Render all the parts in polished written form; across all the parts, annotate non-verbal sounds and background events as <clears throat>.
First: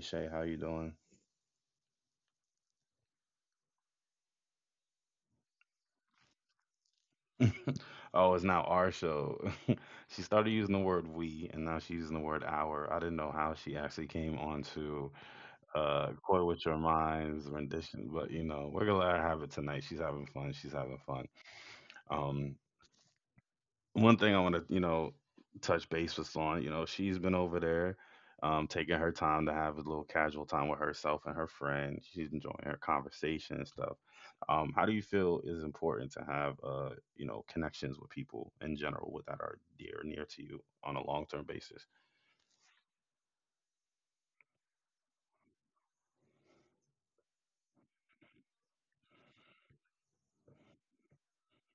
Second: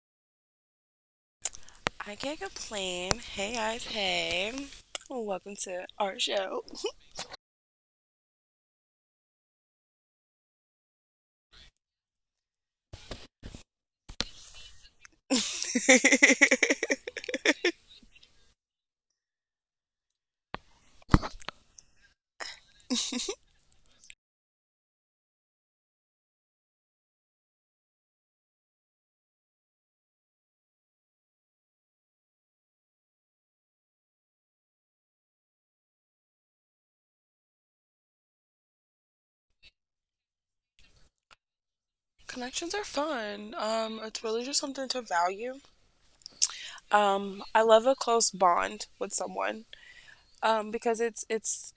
Shay. How you doing? I can't complain. Hey guys, hey. Welcome to our show. <laughs> Oh, it's now our show. <laughs> She started using the word we, and now she's using the word our. I didn't know how she actually came onto <laughs> Core With Your Mind's rendition, but, you know, we're going to let her have it tonight. She's having fun. She's having fun. Um, one thing I want to, you know, touch base with on. You know, she's been over there, taking her time to have a little casual time with herself and her friend. She's enjoying her conversation and stuff. How do you feel is important to have, you know, connections with people in general with that are dear near to you on a long term basis? Connections are fun. It's really just something to value. I love a close bond with someone. Because it's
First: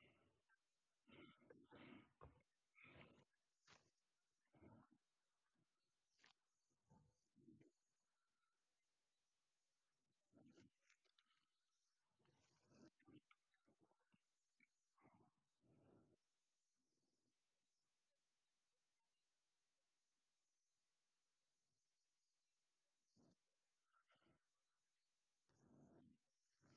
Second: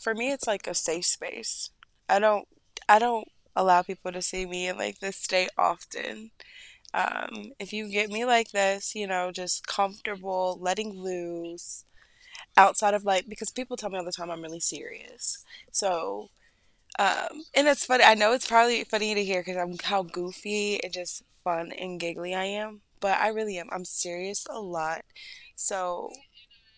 for me, it's like a safe space. I don't I don't allow people to see me in like this state often. If you get me like this, you know, just comfortable, letting loose outside of, like, because people tell me all the time I'm really serious. So, and it's funny. I know it's probably funny to hear because I'm how goofy and just fun and giggly I am, but I really am. I'm serious a lot. So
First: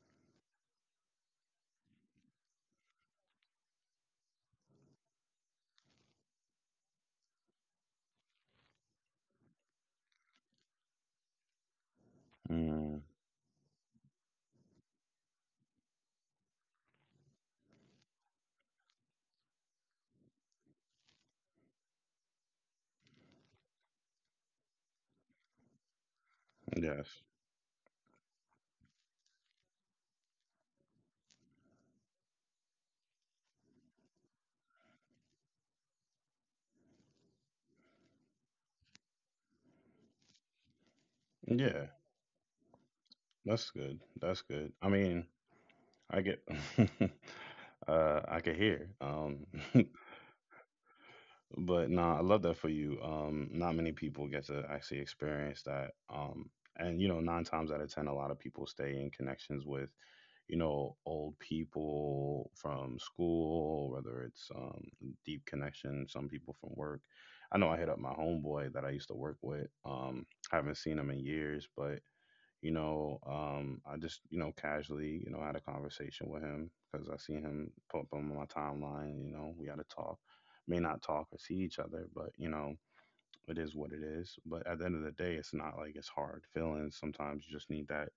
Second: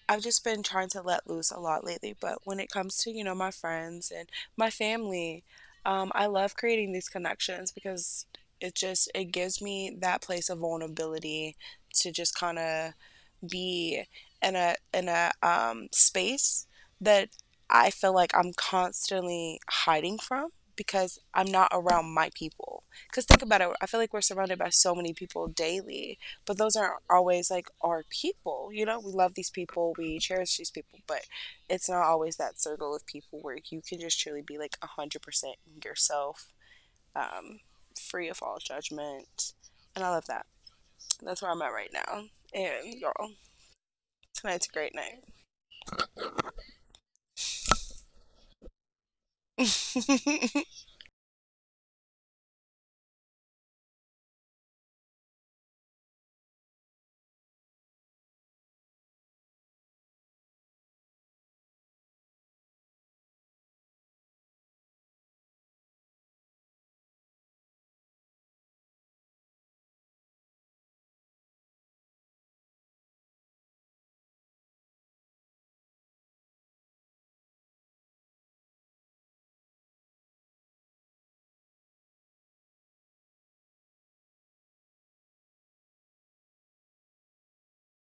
I've just been trying to let loose a lot lately. But when it comes to, you know, my friends and my family, I love creating these connections because it gives me that place of vulnerability to just kind of Mm, be in a space that I feel like I'm constantly hiding from because I'm not around my people. Because think about it, I feel like we're surrounded by so many people daily, but those aren't yes. always like our people. You know, we love these people, we cherish these people, but it's not always that circle of people where you can just truly be like 100% yourself, um, free of all judgment. And I love that. That's where I'm at Yeah. right now. And y'all, That's good. <laughs> That's tonight's a good. I great night. mean, I <laughs> I could hear. <laughs> But nah, I love that for you. Not many people get to actually experience that. And you know, nine times out of ten, a lot of people stay in connections with you know old people from school, whether it's deep connection, some people from work. I know I hit up my homeboy that I used to work with. I haven't seen him in years, but you know, I just, you know, casually, you know, had a conversation with him because I seen him pop up on my timeline. You know, we had a talk. May not talk or see each other, but, you know, it is what it is. But at the end of the day, it's not like it's hard feelings. Sometimes you just need that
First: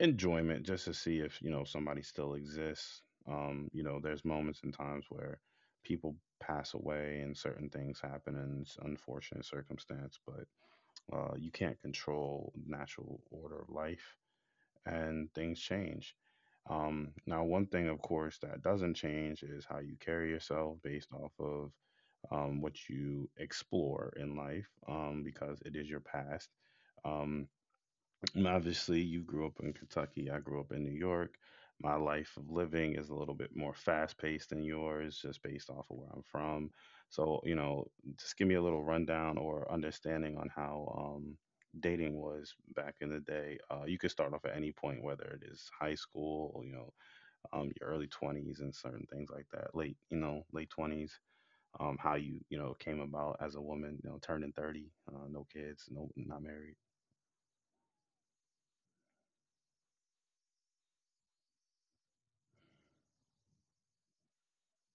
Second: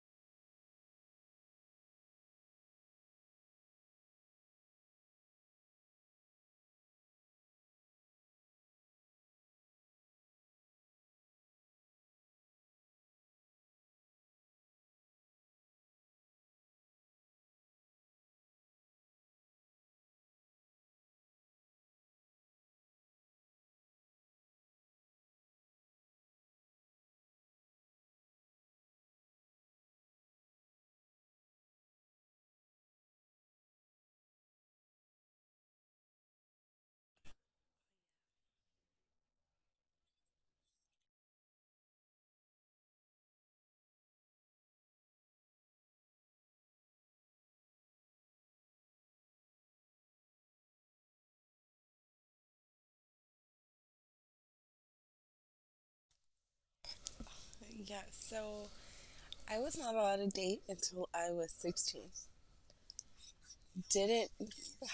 enjoyment just to see if, you know, somebody still exists. You know, there's moments and times where people pass away and certain things happen and it's unfortunate circumstance, but you can't control natural order of life and things change. Now, one thing, of course, that doesn't change is how you carry yourself based off of what you explore in life, because it is your past. Um, and obviously, you grew up in Kentucky. I grew up in New York. My life of living is a little bit more fast paced than yours, just based off of where I'm from. So, you know, just give me a little rundown or understanding on how dating was back in the day. You could start off at any point, whether it is high school, or, you know, your early 20s and certain things like that, late, you know, late 20s. How you, you know, came about as a woman, you know, turning 30, no kids, no, not married. <laughs> Yeah, so I was not allowed to date until I was 16. Didn't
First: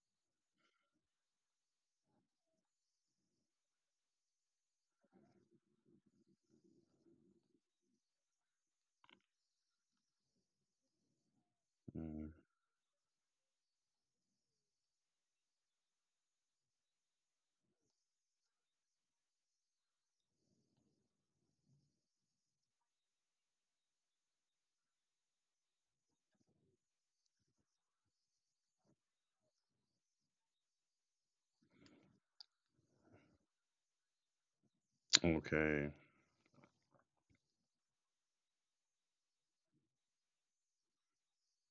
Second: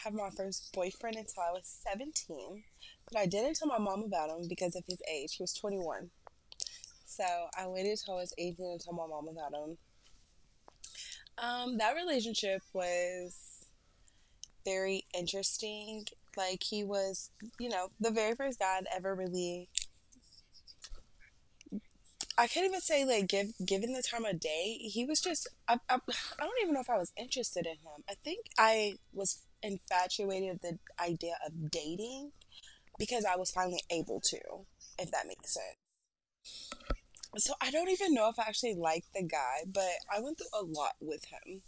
have my first boyfriend until I was 17, but I didn't tell my mom about him because of his age. He was 21. So I waited till I was 18 to tell my mom about him. That Mm, relationship was very interesting. Like, he was, you know, the very first guy I'd ever really, I can't even say like give, given the time of day. He was just, I don't even know if I was interested in him. I think I was infatuated with the idea of dating because I was finally able to, if that makes sense. okay. So I don't even know if I actually liked the guy, but I went through a lot with him.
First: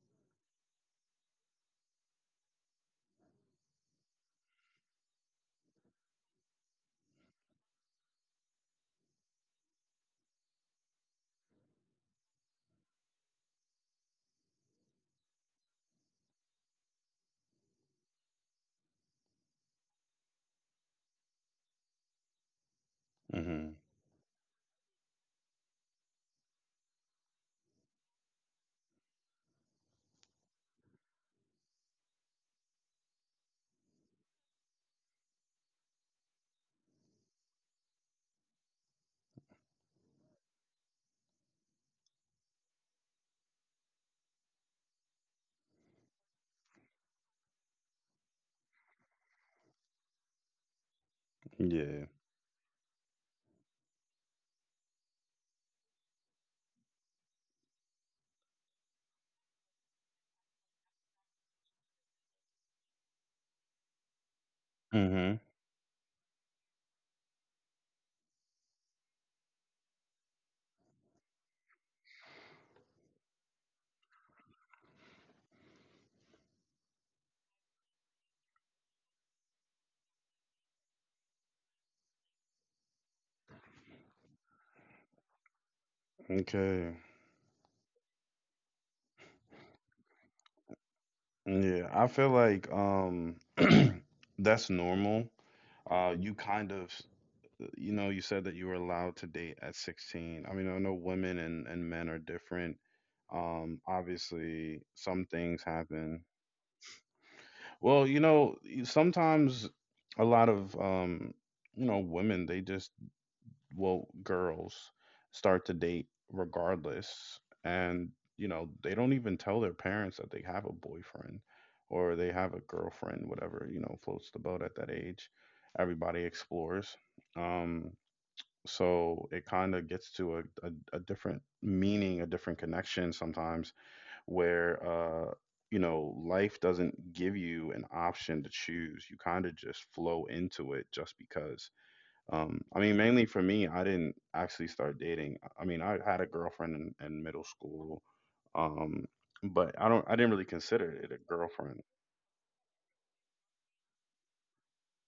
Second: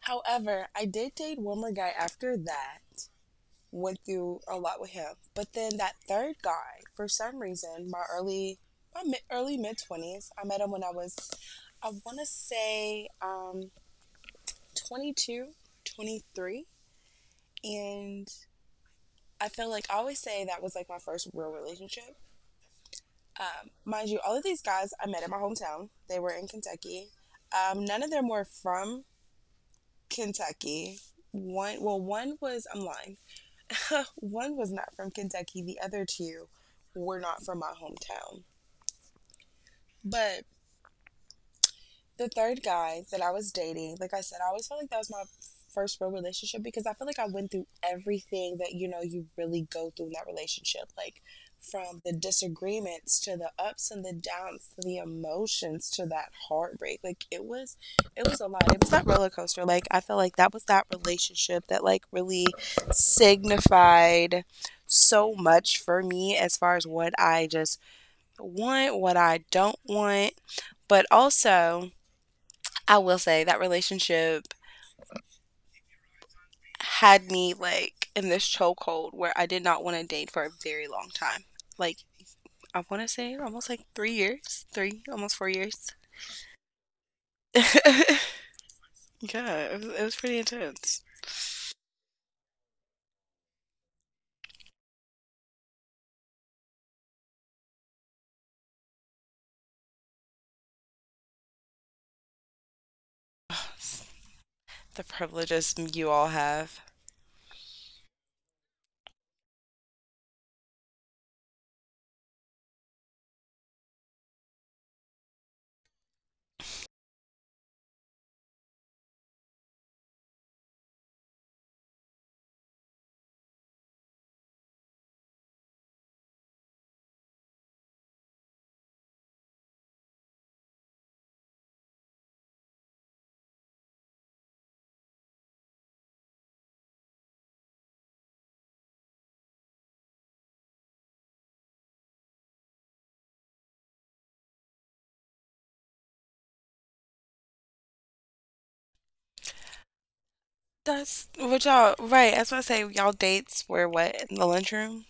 However, I did date one more guy after that, went through a lot with him. But then that third guy, for some reason, my mid twenties, I met him when I was, I want to say, 22, 23, and I feel like I always say that was like my first real relationship. Um, Mhm. mind you, all of these guys I met in my hometown. They were in Kentucky. None of them were from Kentucky. One, well, one was, I'm lying. <laughs> One was not from Kentucky, the other two were not from my hometown. But the third guy that I was dating, like I said, I always felt like that was my first real relationship because I feel like I went through everything that, you know, you really go through in that relationship, like from Yeah. the disagreements to the ups and the downs to the emotions to that heartbreak. Like it was a lot. It was that roller coaster. Like I felt like that was that relationship that like really signified so Mhm. much for me as far as what I just want, what I don't want, but also, I will say that relationship had me like in this chokehold where I did not want to date for a very long time. Like, I want to say almost like 3 years, three almost 4 years. Okay. <laughs> Yeah, it was pretty intense. Yeah, I feel like <clears throat> that's normal. Uh, you kind of you know, you said that you were allowed to date at 16. I mean, I know women and men are different. Obviously The some things privileges you happen. all have. Well, you know, sometimes a lot of you know, women, they just woke girls start to date regardless. And, you know, they don't even tell their parents that they have a boyfriend or they have a girlfriend, whatever, you know, floats the boat at that age. Everybody explores. Um, so it kind of gets to a different meaning, a different connection sometimes where, you know, life doesn't give you an option to choose. You kind of just flow into it just because. I mean, mainly for me, I didn't actually start dating. I mean, I had a girlfriend in middle school, um, but I don't. I didn't really consider it a That's what girlfriend. y'all right. That's what I say. Y'all dates were what, in the lunchroom?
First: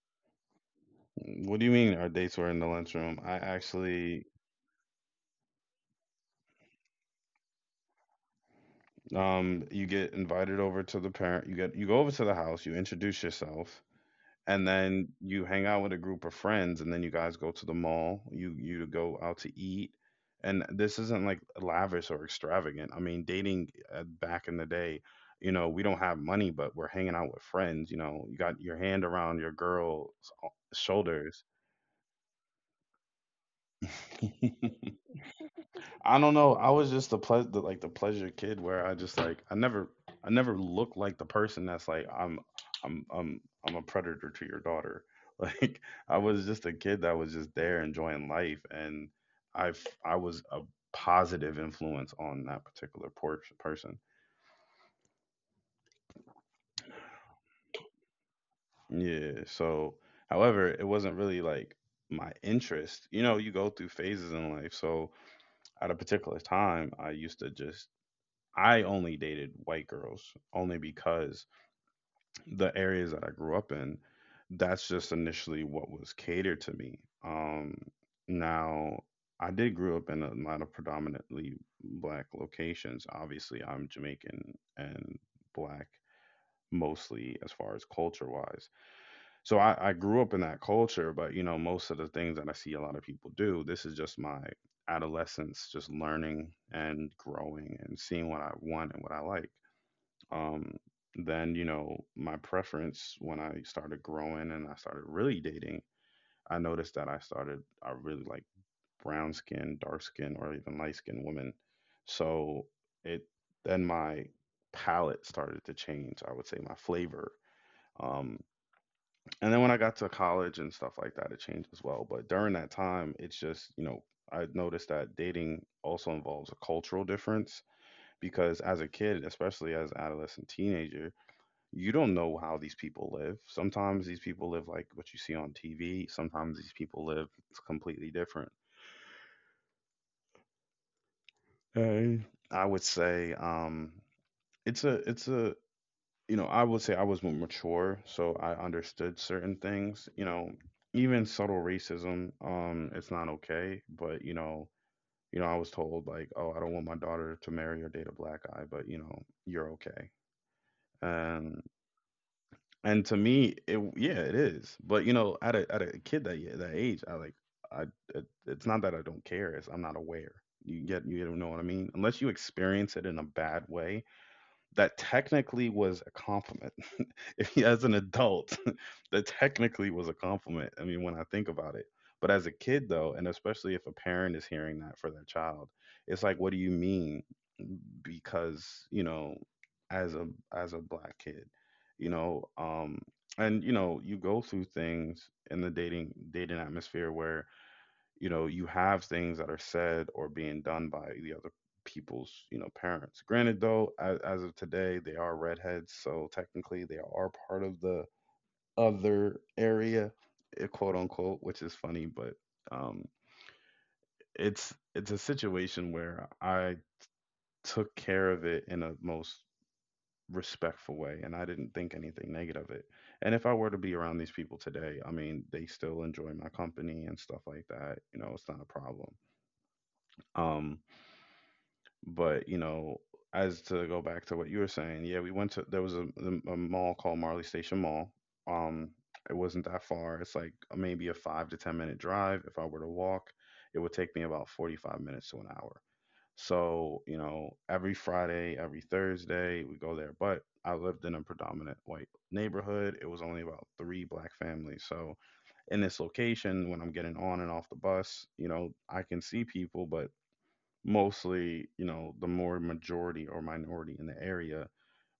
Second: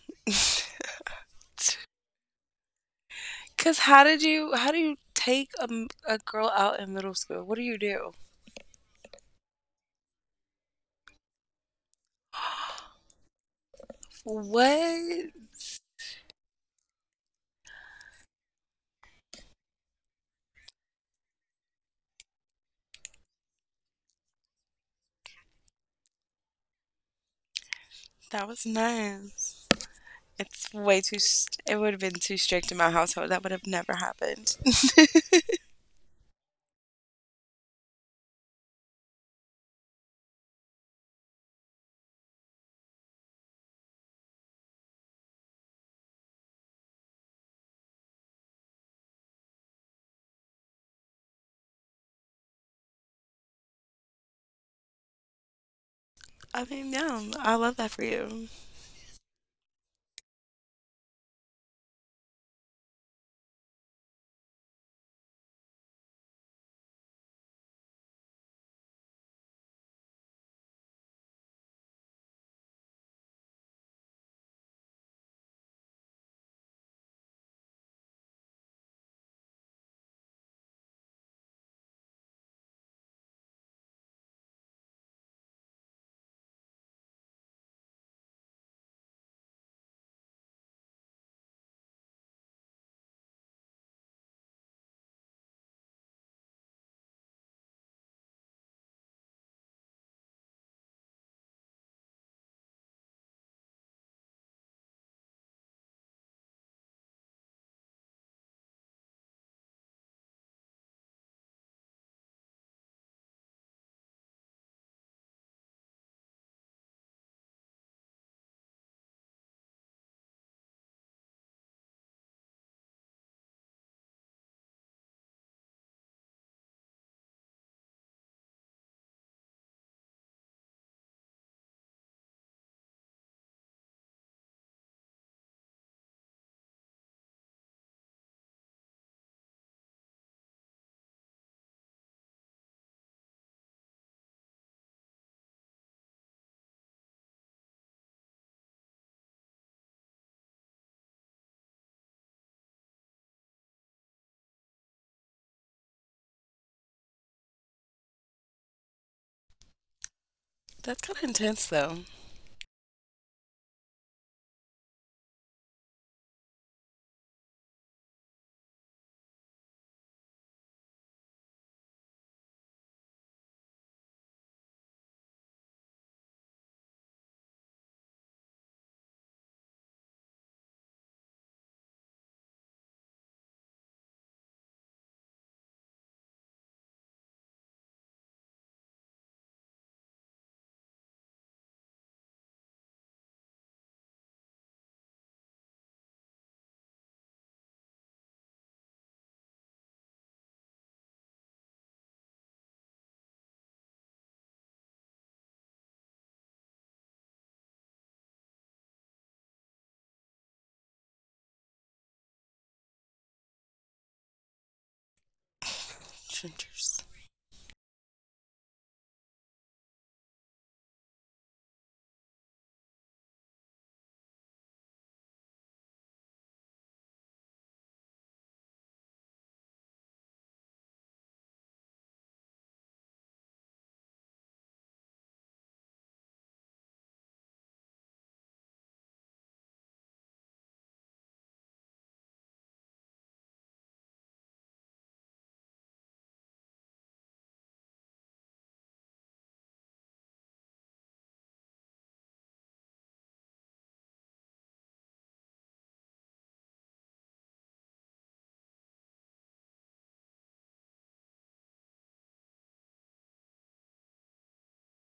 <laughs> What do you mean our dates were in the lunchroom? Cause how did you how do you take a girl out in middle school? What do you do? You get invited over to the parent. You get you go over to the house. You <gasps> introduce yourself, and then What? you hang out with a group of friends, and then you guys go to the mall. You go out to eat, and this isn't like lavish or extravagant. I mean dating back in the day, you know we don't have money, but we're hanging out with friends. You know, you That got was your hand around your nice. girl's uh, shoulders. It would have been too strict in my household. That would have never happened. <laughs> I don't know. I was just the, like the pleasure kid where I just like I never looked like the person that's like I'm I'm a predator to your daughter. <laughs> Like I was just a kid that was just there enjoying life, and I was a positive influence on that particular person. <laughs> I mean, yeah, I love that for you. Yeah. So however, it wasn't really like my interest. You know, you go through phases in life. So at a particular time, I used to just I only dated white girls, only because the areas that I grew up in, that's just initially what was catered to me. Um, now, I did grow up in a lot of predominantly black locations. Obviously, I'm Jamaican and black mostly as far as culture wise. So I grew up in that culture, but you know, most of the things that I see a lot of people do, this is just my adolescence, just learning and growing and seeing what I want and what I like. Um, then, you know, my preference when I started growing and I started really dating, I noticed that I started, I really like brown skin, dark skin, or even light skinned women. So it, then my palette started to change, I would say my flavor. Um, and then when I got to college and stuff like that, it changed as well. But during that time, it's just, you know, I noticed that dating also involves a cultural difference, because as a kid, especially as an adolescent teenager, you don't know how these people live. Sometimes these people live like what you see on TV. Sometimes these people live completely different. And I would say it's a you know I would say I was more mature, so I understood certain things. You know, even subtle racism, it's not okay. But you know, I was told like, oh, I don't want my daughter to marry or date a black guy, but you know, you're okay. That's kind of And intense, though. And to me, it yeah, it is. But you know, at a kid that that age, I like I it, it's not that I don't care. It's I'm not aware. You get you know what I mean? Unless you experience it in a bad way, that technically was a compliment. <laughs> if you- as an adult, <laughs> that technically was a compliment. I mean, when I think about it. But as a kid, though, and especially if a parent is hearing that for their child, it's like, what do you mean? Because you know, as a as a black kid, you know, and you know, you go through things in the dating atmosphere where you know you have things that are said or being done by the other people's you know parents. Granted though, as of today they are redheads, so technically they are part of the other area, quote unquote, which is funny. But um it's a situation where I Gingers. took care of it in a most respectful way, and I didn't think anything negative of it. And if I were to be around these people today, I mean they still enjoy my company and stuff like that. You know, it's not a problem. um But you know, as to go back to what you were saying, yeah, we went to there was a mall called Marley Station Mall. Um, it wasn't that far. It's like maybe a 5 to 10 minute drive. If I were to walk, it would take me about 45 minutes to an hour. So you know, every Friday, every Thursday, we go there. But I lived in a predominant white neighborhood. It was only about three black families. So in this location when I'm getting on and off the bus, you know, I can see people, but mostly, you know, the more majority or minority in the area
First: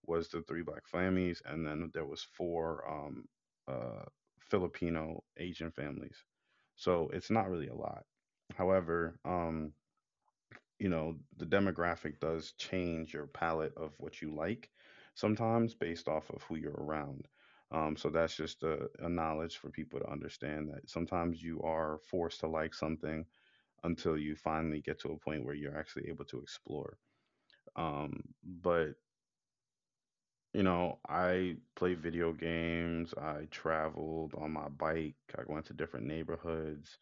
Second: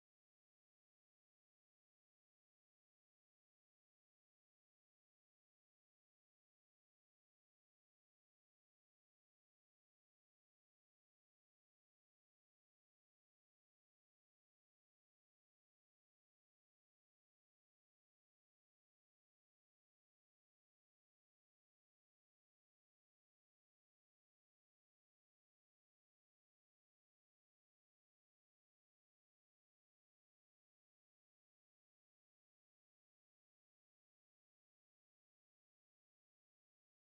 was the three black families, and then there was four uh, Filipino Asian families. So it's not really a lot. However, you know, the demographic does change your palette of what you like sometimes based off of who you're around. So that's just a knowledge for people to understand that sometimes you are forced to like something until you finally get to a point where you're actually able to explore. But you know, I play video games. I traveled on my bike. I went to different neighborhoods.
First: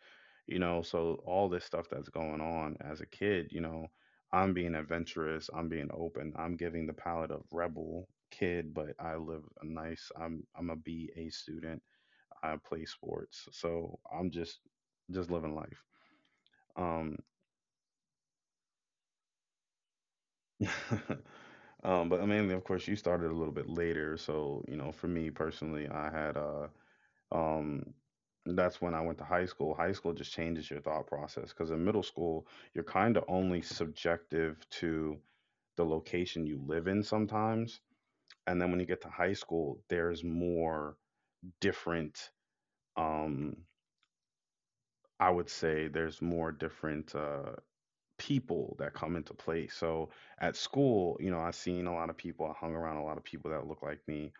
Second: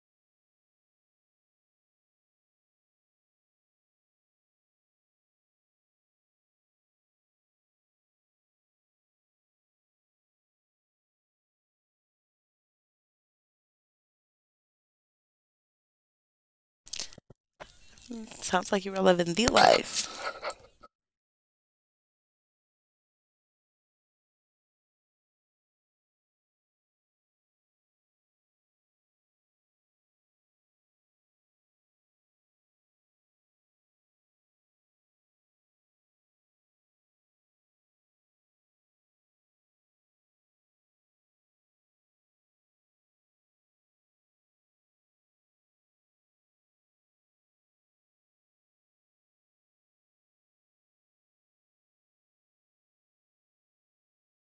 You know, so all this stuff that's going on as a kid, I'm being adventurous. I'm being open. I'm giving the palette of rebel kid, but I live a nice. I'm a BA student. I play sports, so I'm just living life. Um, Sounds like you were living the life. <laughs> But mainly, of course, you started a little bit later. So, you know, for me personally, I had um, that's when I went to high school. High school just changes your thought process because in middle school, you're kind of only subjective to the location you live in sometimes. And then when you get to high school, there's more different, um, I would say, there's more different. People that come into play. So at school, you know, I seen a lot of people, I hung around a lot of people that look like me.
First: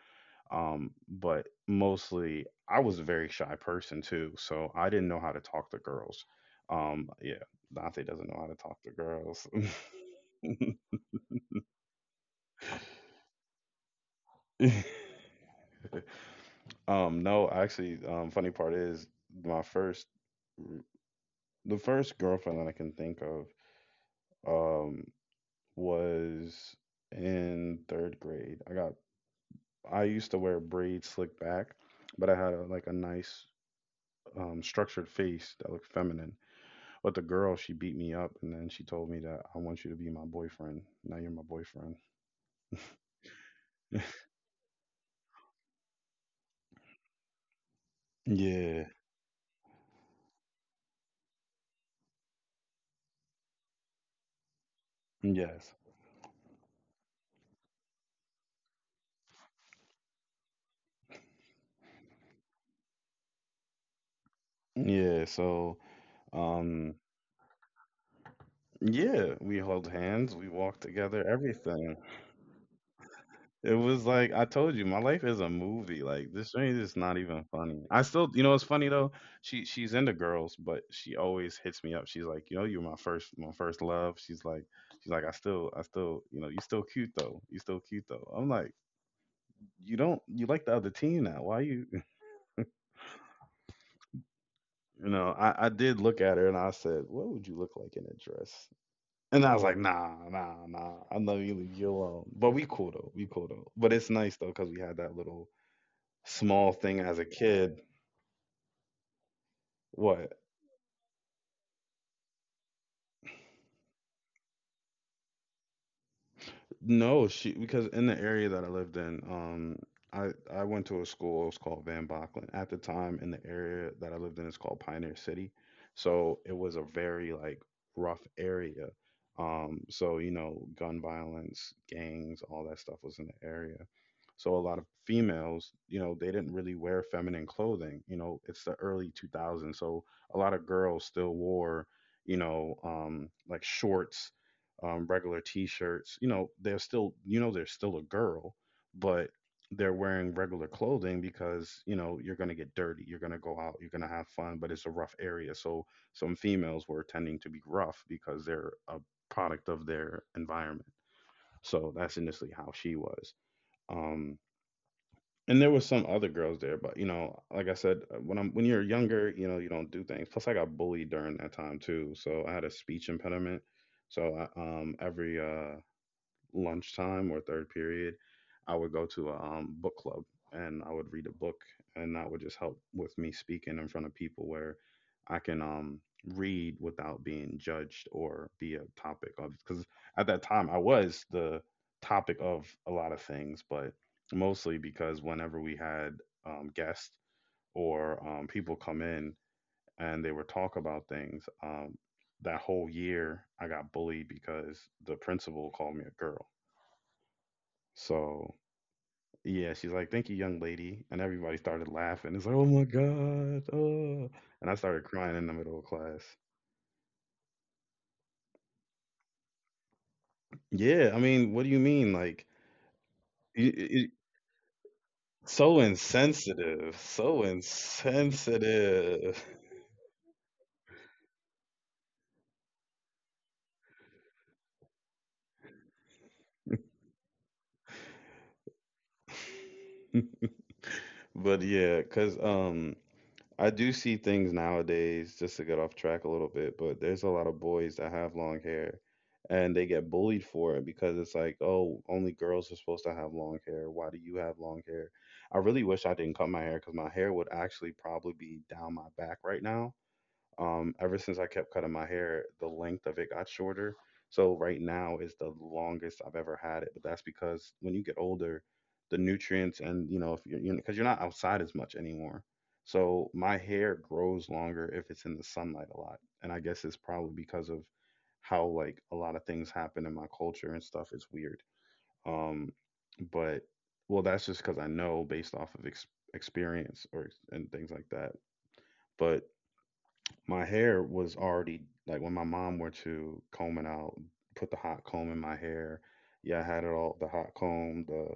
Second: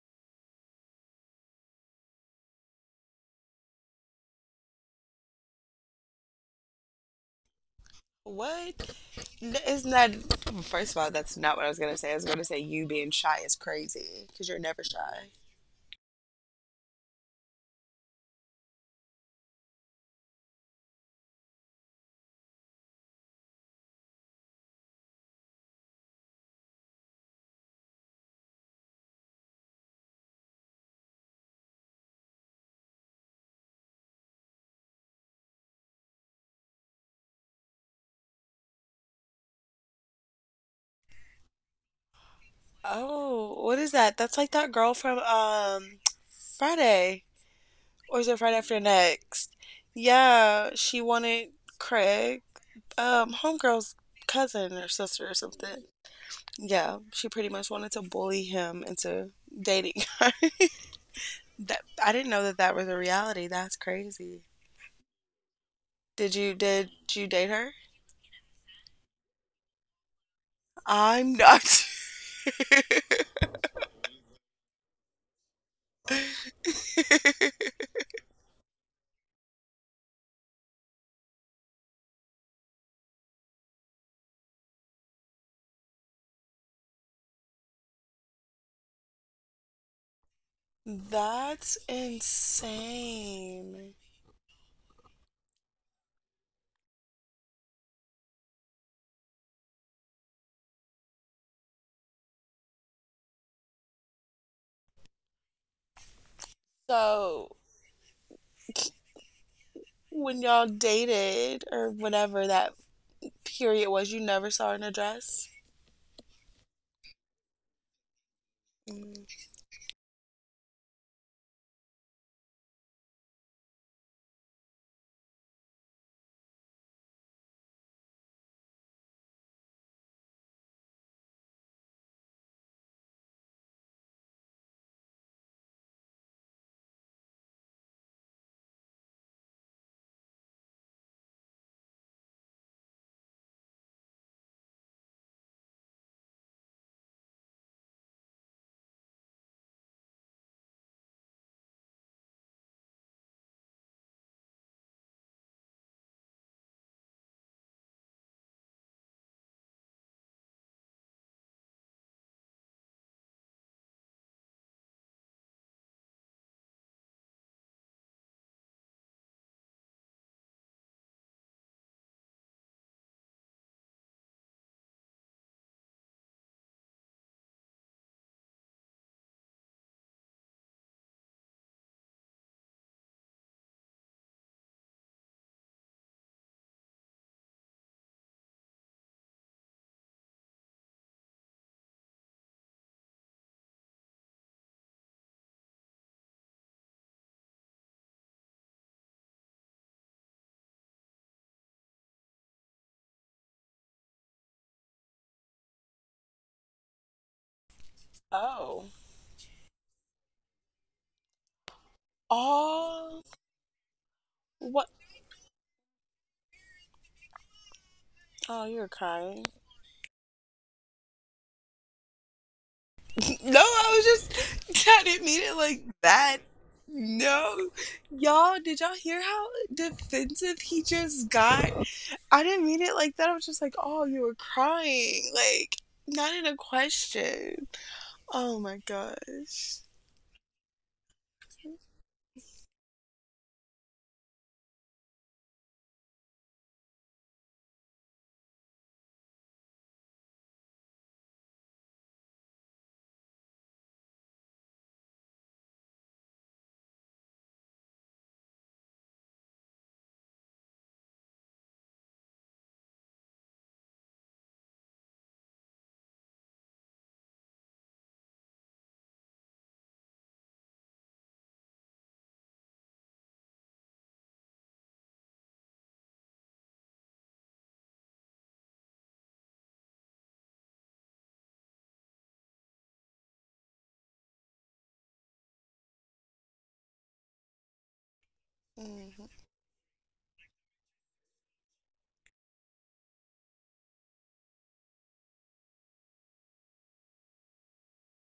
But mostly I was a very shy person too. So I didn't know how to talk to girls. Yeah, Dante doesn't know how to talk What? to girls. N- isn't that? First of all, that's not what I was gonna say. I was gonna say you being shy is crazy because you're never shy. <laughs> No, actually, funny part is my first, the first girlfriend that I can think of, um, was in third grade. I used to wear braids slick back, but I had a, like a nice structured face that looked feminine. But the girl, she beat me up, and then she told me that I want you to be my boyfriend. Now you're my boyfriend. Oh, what is that? That's like that girl from Friday, or is it Friday after Yeah. next? Yeah, she wanted Craig, homegirl's cousin or sister or Yes. something. Yeah, she pretty much wanted to bully him into dating her. <laughs> That, I didn't know that that was a reality. That's crazy. Yeah. So, Did um, you date her? yeah, we held hands, we walked together, I'm not. everything. <laughs> It was like I told you, my life is a movie. Like this thing is not even funny. I still, you know, it's funny though. She's into girls, but she always hits me up. She's like, you know, you're my first love. She's like, I still, you know, you still cute though. You still cute though. I'm like, you don't you like the other team now? Why That's you? <laughs> insane. You know, I did look at her and I said, what would you look like in a dress? And I was like, nah, nah, nah. I know you leave you alone. But we cool though. We cool though. But it's nice though because we had that little small thing as a So kid. What? when y'all dated or whatever that period was, you never saw her in a dress. No, she because in the area that I lived in, Mm. I went to a school. It was called Van Bocklin at the time. In the area that I lived in, it's called Pioneer City. So it was a very like rough area. So you know, gun violence, gangs, all that stuff was in the area. So a lot of females, you know, they didn't really wear feminine clothing. You know, it's the early 2000s, so a lot of girls still wore, you know, like shorts, regular t-shirts. You know, they're still, you know, they're still a girl, but they're wearing regular clothing because you know you're going to get dirty, you're going to go out, you're going to have fun, but it's a rough area, so some females were tending to be rough because they're a product of their environment, so that's initially how she was. Um, and there was some other girls there, but you know, like I said, when I'm when you're younger, you know, you don't do things. Plus, I got bullied during that time too, so I had a speech impediment. So every lunchtime or third period, I would go to a book club and I would read a book, and that would just help with me speaking in front of people where I can read without being judged or be a topic of. Because at that time, I was the topic of a lot of things, but mostly because whenever we had guests or people come in and they would talk about things, that whole year I got bullied because the principal called me a girl. So Oh, yeah, she's like, "Thank you, young lady," and everybody started laughing. It's like, "Oh my all, god!" Oh, and I what? started crying in the middle of class. Oh, you are crying. Yeah, I mean, what do you mean? Like, No, you, I you, was just. <laughs> I didn't mean it so like that. insensitive, so No, y'all, did y'all hear insensitive. how <laughs> defensive he just got? I didn't mean it like that. I was just like, oh, you were crying, like not in a question. Oh my gosh. But yeah, cause I do see things nowadays, just to get off track a little bit, but there's a lot of boys that have long hair and they get bullied for it because it's like, oh, only girls are supposed to have long hair. Why do you have long hair? I really wish I didn't cut my hair because my hair would actually probably be down my back right now. Ever since I kept cutting my hair, the length of it got shorter. So right now is the longest I've ever had it, but that's because when you get older, the nutrients and you know if you're because you're not outside as much anymore. So my hair grows longer if it's in the sunlight a lot, and I guess it's probably because of how like a lot of things happen in my culture and stuff is weird. Um, but well, that's just because I know based off of and things like that. Hmm. But my hair was already like when my mom went to comb it out, put the hot comb in my hair. Yeah, I had it all the hot comb, the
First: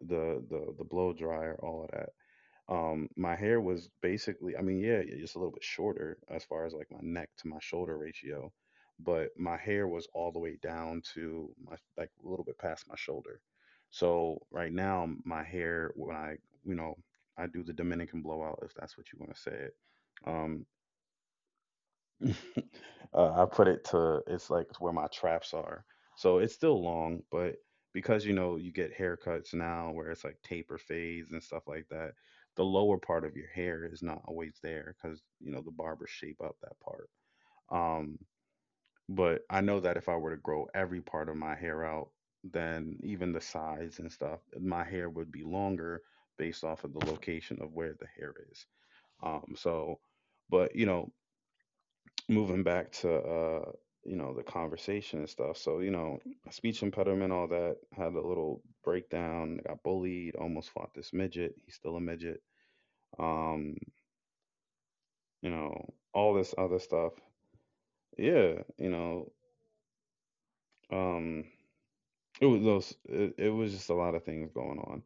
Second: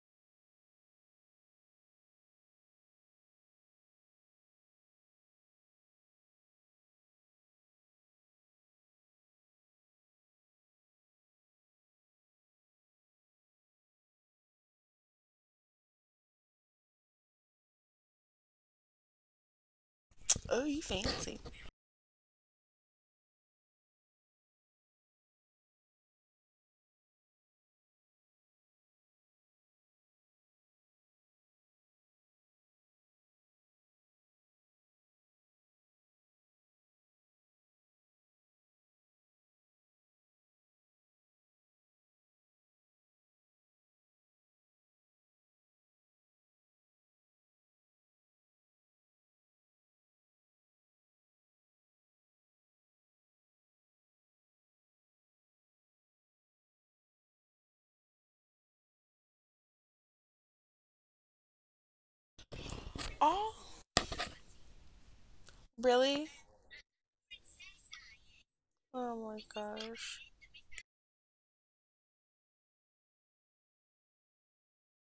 the the the blow dryer, all of that. My hair was basically, I mean, yeah, just a little bit shorter as far as like my neck to my shoulder ratio, but my hair was all the way down to my like a little bit past my shoulder. So right now, my hair when I, you know, I do the Dominican blowout if that's what you want to say it. Um, Oh, you fancy? <laughs> I put it to it's like where my traps are. So it's still long, but because you know you get haircuts now where it's like taper fades and stuff like that, the lower part of your hair is not always there because you know the barbers shape up that part. Um, but I know that if I were to grow every part of my hair out, then even the sides and stuff, my hair would be longer based off of the location of where the hair is. Um, so, but you know, moving back to you know the conversation and stuff, so you know, speech impediment, all that, had a little breakdown, got bullied, almost fought this midget, he's still a midget, Oh, um you know really? all this other stuff, yeah you Oh know, my gosh. um it was those it, it was just a lot of things going on.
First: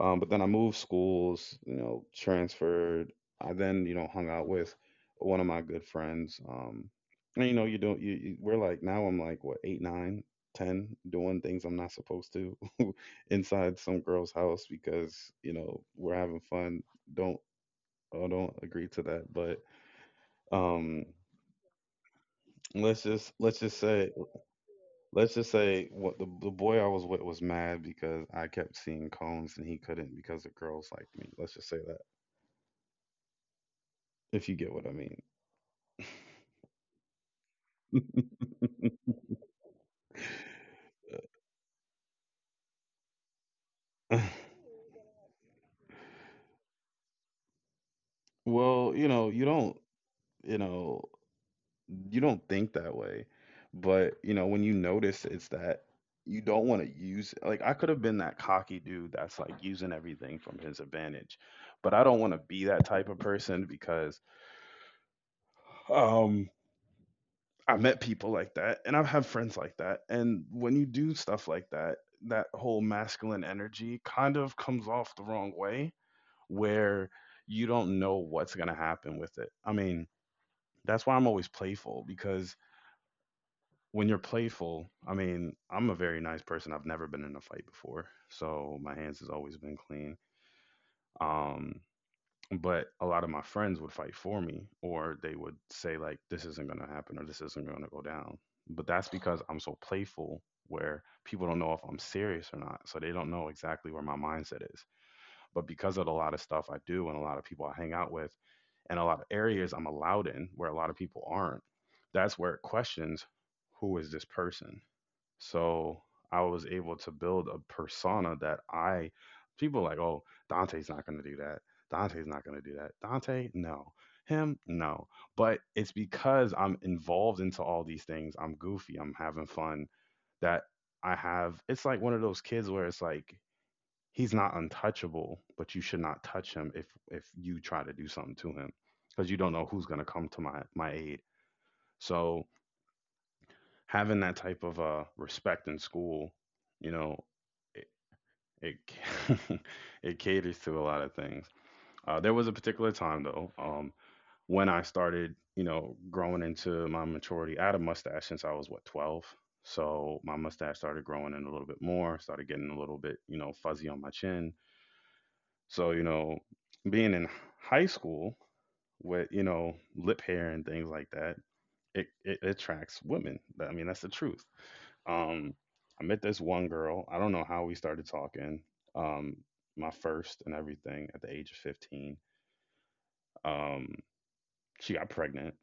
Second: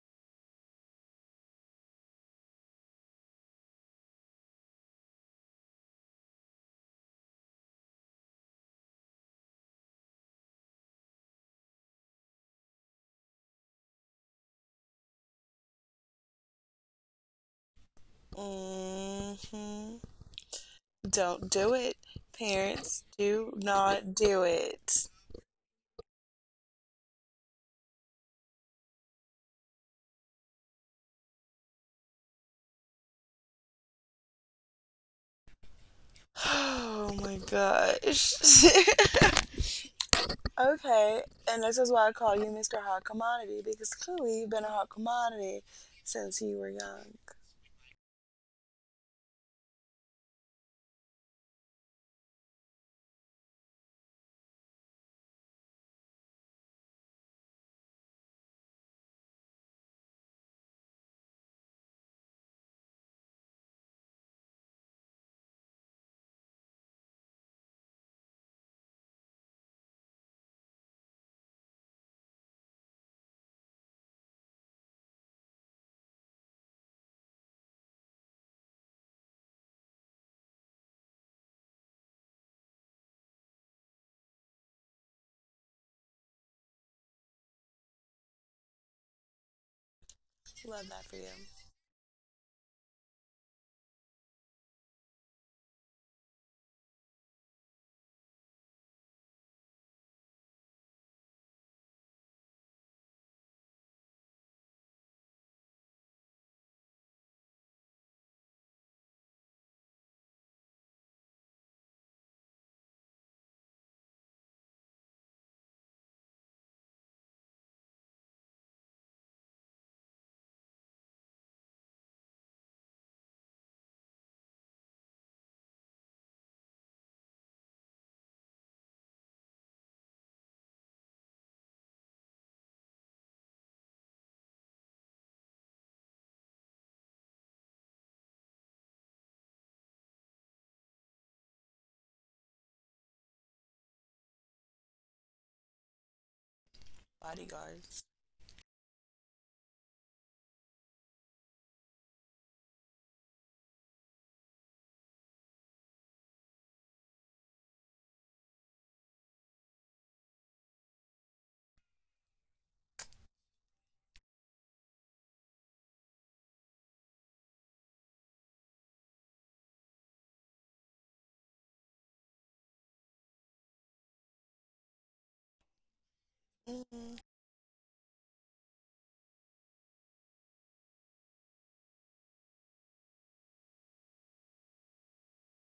But then I moved schools, you know, transferred. I then, you know, hung out with one of my good friends. And you know, you don't, you we're like, now I'm like what, eight, nine, ten, doing things I'm not supposed to <laughs> inside some girl's house because you know we're having fun. Don't, I don't agree to that. But Hmm. um, Don't do it, parents. let's just Do let's just say not do it. let's just say what the boy I was with was mad because I kept seeing cones and he couldn't because the girls liked me. Let's just say that, if you get what I mean. Oh my gosh. <laughs> <laughs> Okay, and this is why I call you Mr. Hot Commodity, because clearly you've been a hot commodity since you were young. Well, you know, you know, you don't think that way, but you know, when you notice it's that you don't want to use like I could have been that cocky dude that's like using everything from his advantage, but I don't want to be that type of person because um I met people like that and I've had friends like that, and when you do stuff like that, that whole masculine energy kind of comes off the wrong way where you don't know what's going to happen with it. I mean, that's why I'm always playful because when you're playful, I mean, I'm a very nice person. I've never been in a fight before. So my hands has always been clean. Love that for you. Um but a lot of my friends would fight for me, or they would say like this isn't going to happen or this isn't going to go down. But that's because I'm so playful where people don't know if I'm serious or not. So they don't know exactly where my mindset is. But because of a lot of stuff I do and a lot of people I hang out with and a lot of areas I'm allowed in where a lot of people aren't, that's where it questions who is this person? So I was able to build a persona that I, people are like, oh, Dante's not going to do that. Dante's not going to do that. Dante, no. Him, no. But it's because I'm involved into all these things. I'm goofy. I'm having fun that I have. It's like one of those kids where it's like he's not untouchable, but you should not touch him if you try to do something to him because you don't know who's going to come to my aid. So having that type of respect in school, you know, it Bodyguards. it, <laughs> it caters to a lot of things. There was a particular time though, when I started, you know, growing into my maturity. I had a mustache since I was what 12. So my mustache started growing in a little bit more, started getting a little bit, you know, fuzzy on my chin. So, you know, being in high school with, you know, lip hair and things like that, it attracts women. I mean, that's the truth. Um, I met this one girl. Mm-hmm. I don't know how we started talking. Um, my first and everything at the age of 15. Um, she got pregnant.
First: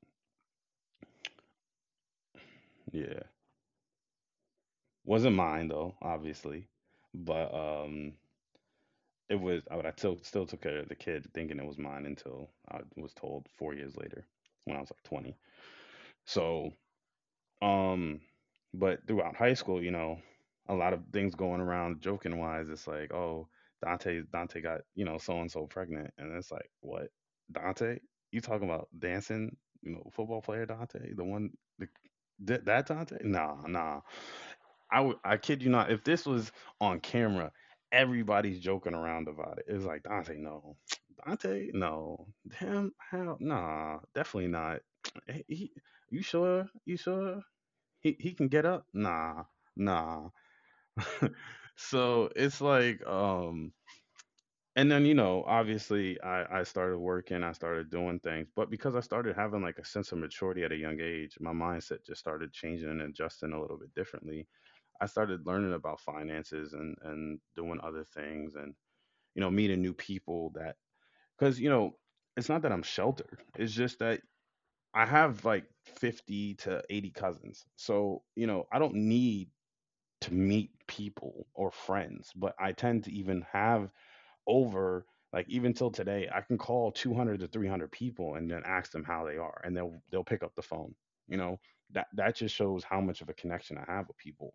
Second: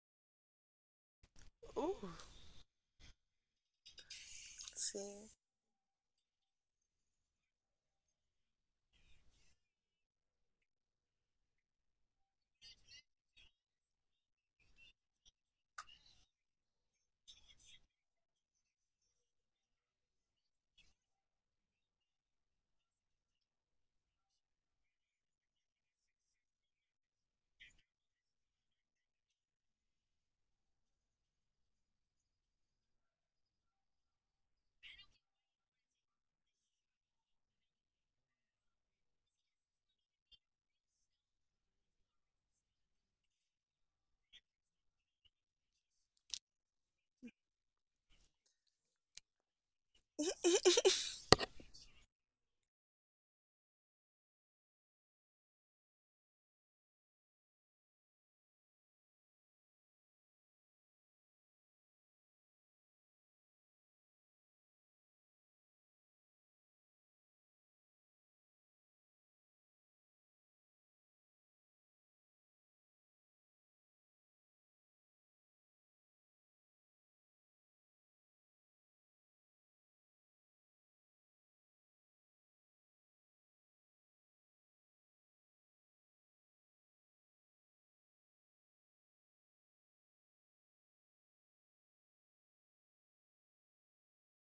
Ooh, Yeah. see. Wasn't mine though, obviously. But it was I still took care of the kid thinking it was mine until I was told four years later when I was like 20. So Um, but throughout high school, you know, a lot of things going around joking wise. It's like, oh, Dante got you know so and so pregnant, and it's like, what, Dante? You talking about dancing? You know, football player Dante, the one, the, that Dante? Nah, nah. I would, I kid you not. If this was on camera, everybody's joking around about it. It's like Dante, no, <tsk> Dante, no, damn, how? Nah, definitely not. <tsk> He- he- you sure? You sure? He can get up? Nah, nah. So it's like and then you know, obviously I started working, I started doing things, but because I started having like a sense of maturity at a young age, my mindset just started changing and adjusting a little bit differently. I started learning about finances and doing other things and you know, meeting new people that cuz you know, it's not that I'm sheltered. It's just that I have like 50 to 80 cousins. So, you know, I don't need to meet people or friends, but I tend to even have over like even till today, I can call 200 to 300 people and then ask them how they are, and they'll pick up the phone. You know that just shows how much of a connection I have with people.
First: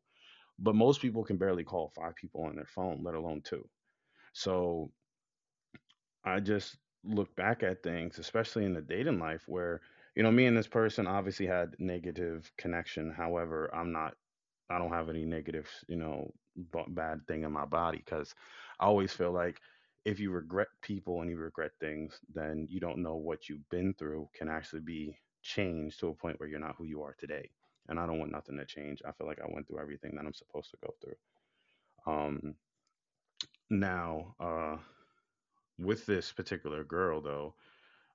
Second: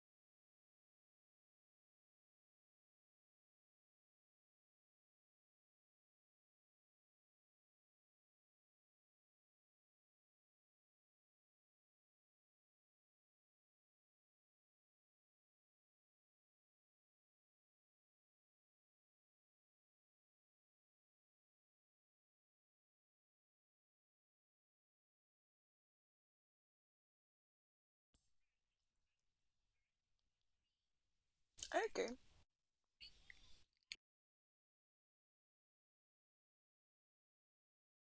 But most people can barely call five people on their phone, let alone two. So I just look back at things, especially in the dating life, where you know me and this person obviously had negative connection. However, I don't have any negative, you know, bad thing in my body because I always feel like if you regret people and you regret things, then you don't know what you've been through can actually be changed to a point where you're not who you are today. And I don't want nothing to change. I feel like I went through everything that I'm supposed to go through. I agree. Um, now, uh, with this particular girl, though,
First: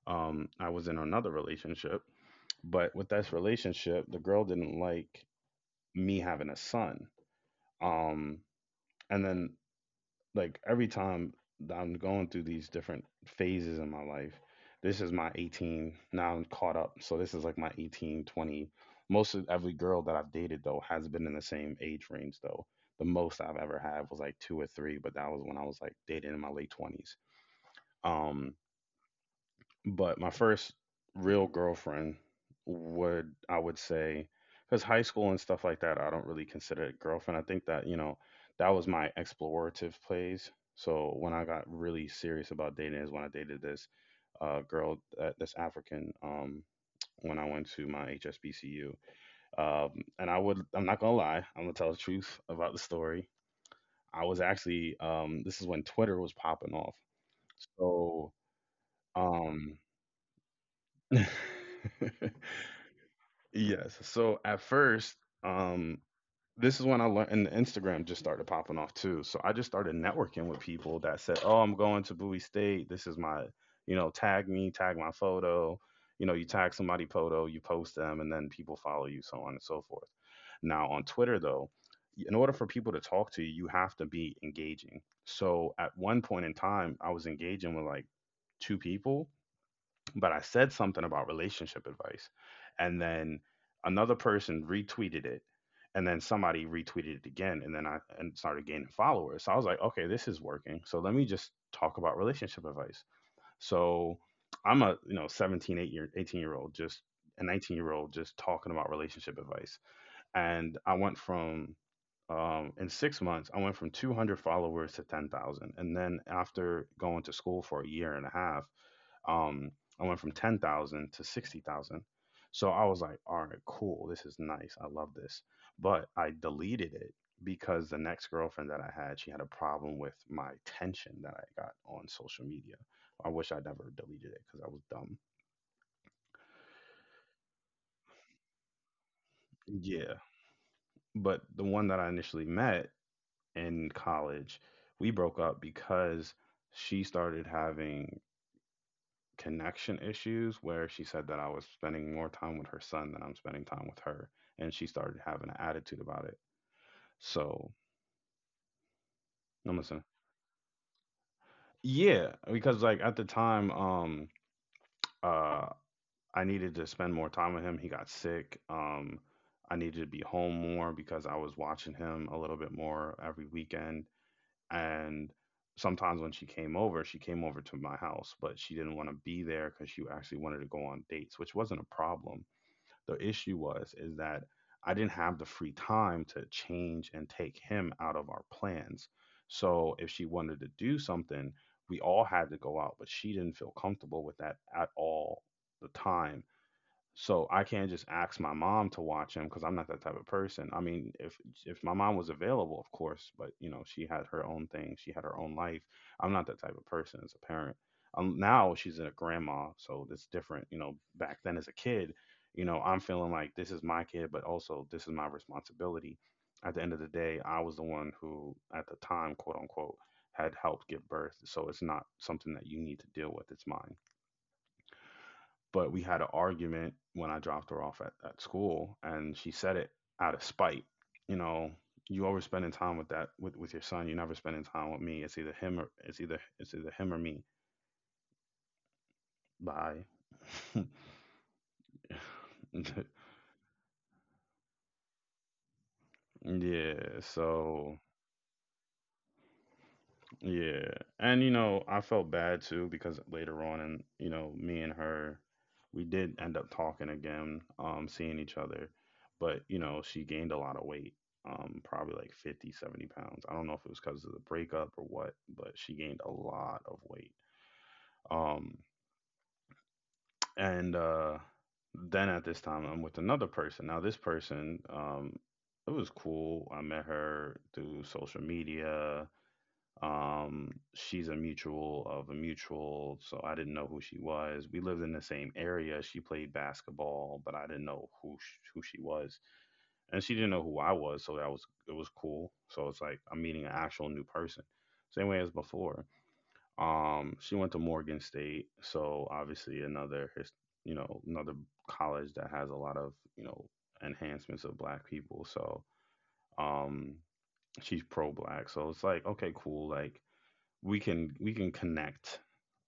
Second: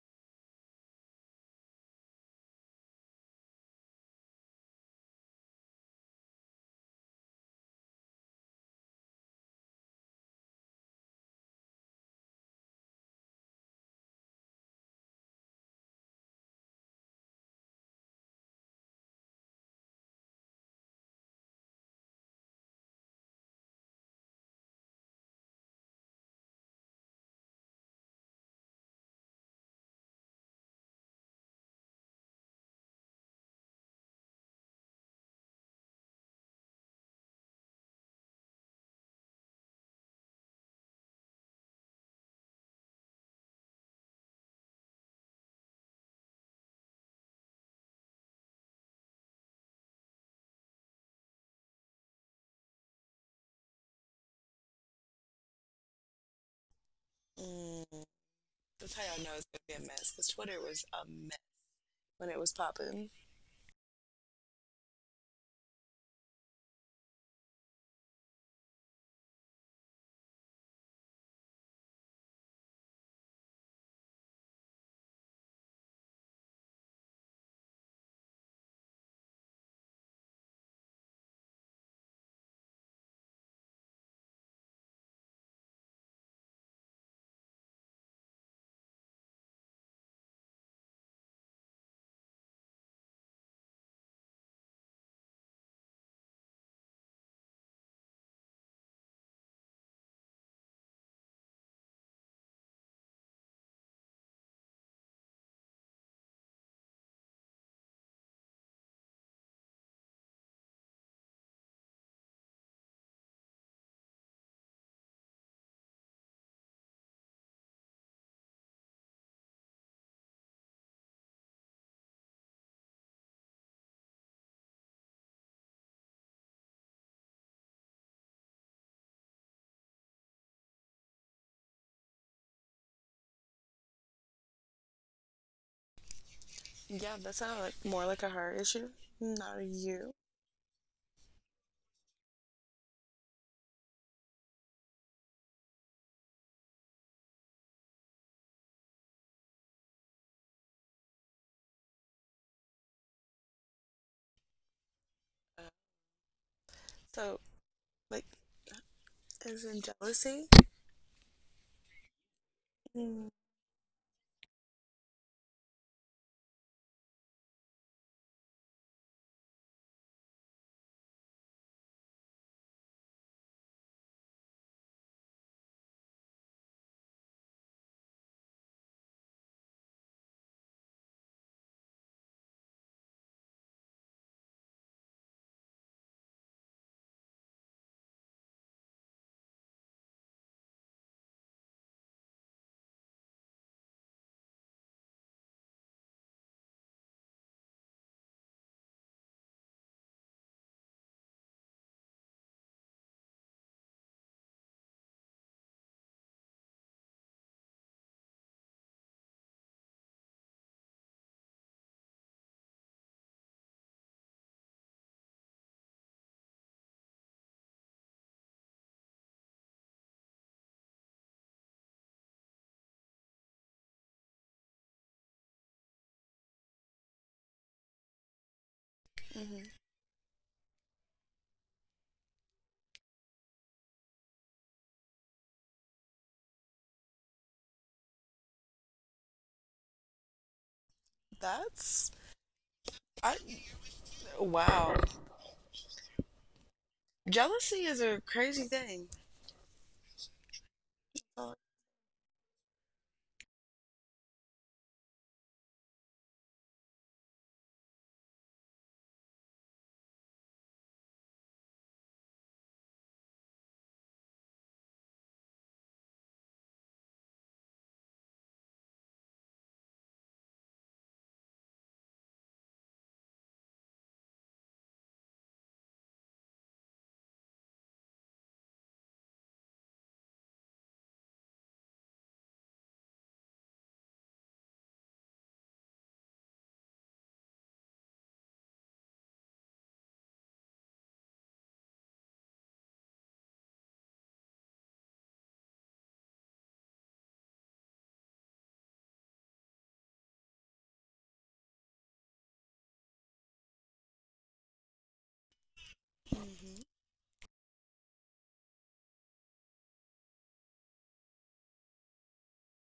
I was in another relationship, but with this relationship, the girl didn't like me having a son. Um, and then like every time that I'm going through these different phases in my life, this is my 18. Now I'm caught up. So this is like my 18-20. Most of every girl that I've dated though has been in the same age range though. The most I've ever had was like two or three, but that was when I was like dating in my late 20s. Um, but my first real girlfriend would, I would say, because high school and stuff like that, I don't really consider it girlfriend. I think that, you know, that was my explorative phase. So when I got really serious about dating is when I dated this girl, this African, when I went to my HSBCU. Um, and I would, I'm not gonna lie, I'm gonna tell the truth about the story. I was actually, this is when Twitter was popping off. Mm. So, That's how y'all know it's gonna um, be a mess, because Twitter was a mess when it <laughs> was popping. Yes. So at first, um, this is when I learned, and Instagram just started popping off too. So I just started networking with people that said, "Oh, I'm going to Bowie State. This is my, you know, tag me, tag my photo. You know, you tag somebody photo, you post them, and then people follow you, so on and so forth." Now on Twitter, though, in order for people to talk to you, you have to be engaging. So at one point in time, I was engaging with like two people but I said something about relationship advice. And then another person retweeted it. And then somebody retweeted it again. And then I and started gaining followers. So I was like, okay, this is working. So let me just talk about relationship advice. So I'm a, you know, 17, 8 year, 18-year-old, just a 19-year-old just talking about relationship advice. And I went from in 6 months, I went from 200 followers to 10,000. And then after going to school for a year and a half, um, I went from 10,000 to 60,000. So I was like, all right, cool. This is nice. I love this. But I deleted it because the next girlfriend that I had, she had a problem with my tension that I got on social media. I wish I never deleted it because I was dumb. Yeah, that sounded like more like a her issue, not a you. Yeah. But the one that I initially met in college, we broke up because she started having connection issues where she said that I was spending more time with her son than I'm spending time with her. And she started having an attitude about it. So, So like, is I'm in listening. jealousy. Yeah, because like at the Mm-hmm. time, uh, I needed to spend more time with him. He got sick. I needed to be home more because I was watching him a little bit more every weekend. And sometimes when she came over to my house, but she didn't want to be there because she actually wanted to go on dates, which wasn't a problem. The issue was is that I didn't have the free time to change and take him out of our plans. So if she wanted to do something, we all had to go out, but she didn't feel comfortable with that at all the time, so I can't just ask my mom to watch him because I'm not that type of person. I mean, if my mom was available, of course, but you know, she had her own thing, she had her own life. I'm not that type of person as a parent. Now she's a grandma, so it's different. You know, back then as a kid, you know, I'm feeling like this is my kid, but also this is my responsibility. At the end of the day, I was the one who, at the time, quote unquote, had helped give birth. So it's not something that you need to deal with. It's mine, but we had an argument when I dropped her off at school and she said it out of spite. You know, you always spending time with that with your son, you're never spending time with me. It's either him or it's either him or me. Bye. That's, <laughs> I. Wow. yeah. Jealousy So is a crazy thing. Yeah. And you know, I felt bad too because later on and you know, me and her we did end up talking again, seeing each other. But, you know, she gained a lot of weight. Probably like 50, 70 pounds. I don't know if it was because of the breakup or what, but she gained a lot of weight. Um, and then at this time I'm with another person. Now this person, it was cool. I met her through social media. She's a mutual of a mutual, so I didn't know who she was. We lived in the same area. She played basketball, but I didn't know who who she was, and she didn't know who I was. So that was it was cool. So it's like I'm meeting an actual new person, same way as before. She went to Morgan State, so obviously another his, you know another college that has a lot of you know enhancements of black people. So Mhm. um, she's pro black, so it's like okay, cool, like we can connect.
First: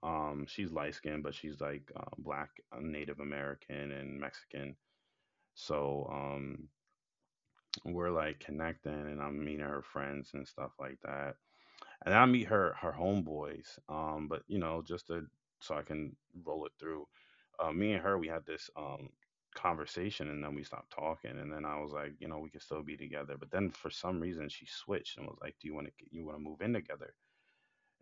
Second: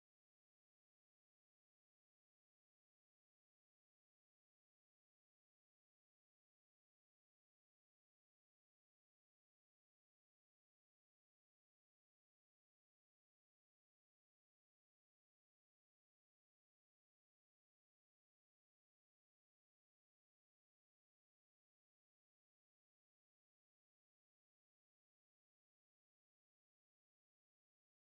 She's light skinned, but she's like black, Native American, and Mexican. So we're like connecting, and I'm meeting her friends and stuff like that. And I meet her homeboys. But you know, just to so I can roll it through. Me and her, we had this conversation, and then we stopped talking. And then I was like, we could still be together. But then for some reason, she switched and was like, "Do you want to move in together?"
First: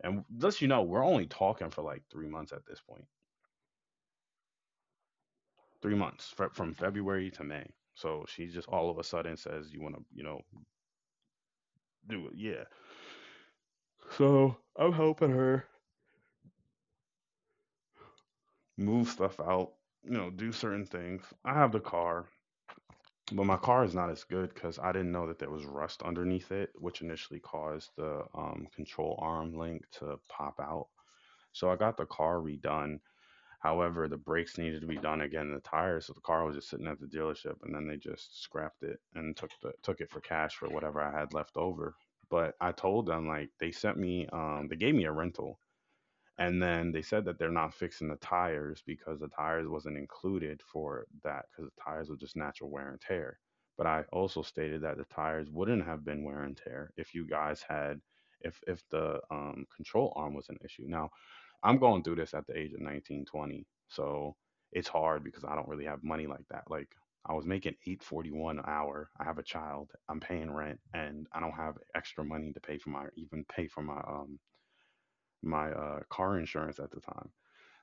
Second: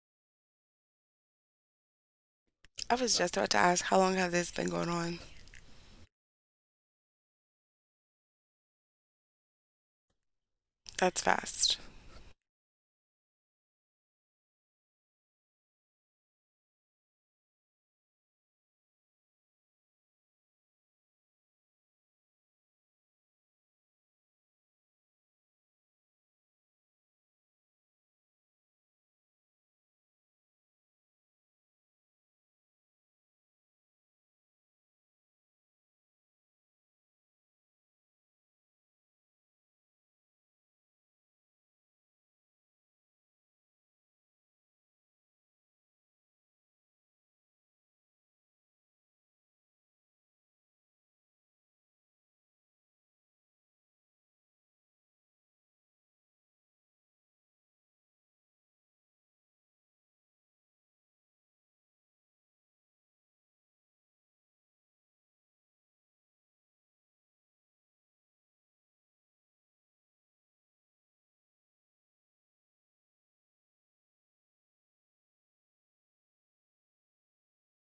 And thus, we're only talking for like 3 months at this I point. was just about to ask how long has this been going on? 3 months from February to May. So she just all of a sudden says, "You want to That's fast. do it." Yeah. So I'm helping her move stuff out. You know, do certain things. I have the car, but my car is not as good because I didn't know that there was rust underneath it, which initially caused the control arm link to pop out. So I got the car redone. However, the brakes needed to be done again, the tires, so the car was just sitting at the dealership, and then they just scrapped it and took it for cash for whatever I had left over. But I told them, like, they gave me a rental, and then they said that they're not fixing the tires because the tires wasn't included for that because the tires were just natural wear and tear. But I also stated that the tires wouldn't have been wear and tear if you guys had if the control arm was an issue. Now, I'm going through this at the age of 19, 20, so it's hard because I don't really have money like that. Like, I was making 841 an hour. I have a child, I'm paying rent, and I don't have extra money to pay for my even pay for my car insurance at the time.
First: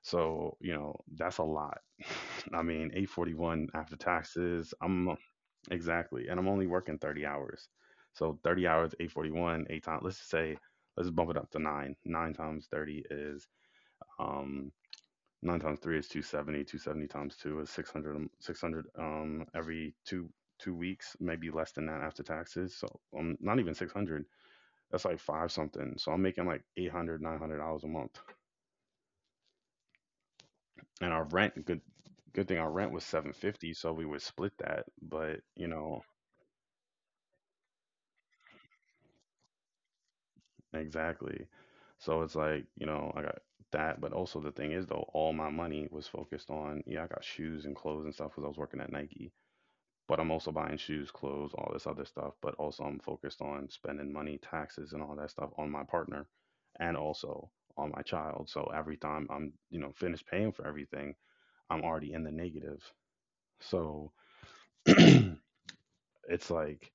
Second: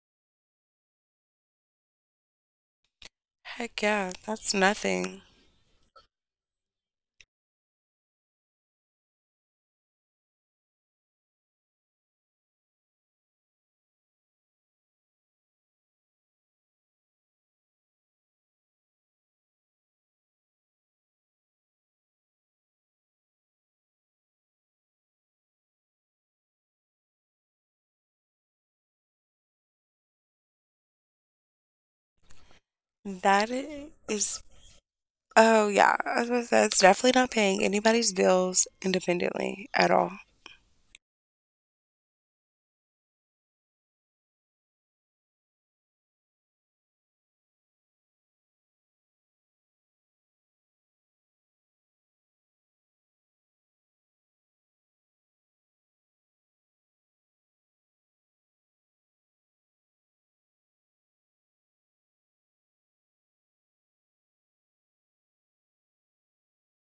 So, you know, that's a lot. <laughs> I mean, 8.41 Heck after yeah, that's taxes. I'm — nothing. exactly, and I'm only working 30 hours. So 30 hours, 8.41, eight times. Let's just say, let's bump it up to nine. Nine times 30 is, um nine times three is 270. 270 times two is 600. 600, every two weeks, maybe less than that after taxes. So, not even 600. That's like five something. So I'm making like eight hundred, 900 dollars a month. And our rent, good thing our rent was That 750, so i- we would is, split that, but you oh yeah, know — I was gonna say, it's definitely not paying anybody's bills independently at all. exactly. So it's like, you know, I got that. But also the thing is, though, all my money was focused on — yeah, I got shoes and clothes and stuff because I was working at Nike. But I'm also buying shoes, clothes, all this other stuff, but also I'm focused on spending money, taxes, and all that stuff on my partner, and also on my child. So every time I'm, you know, finished paying for everything, I'm already in the negative. So it's like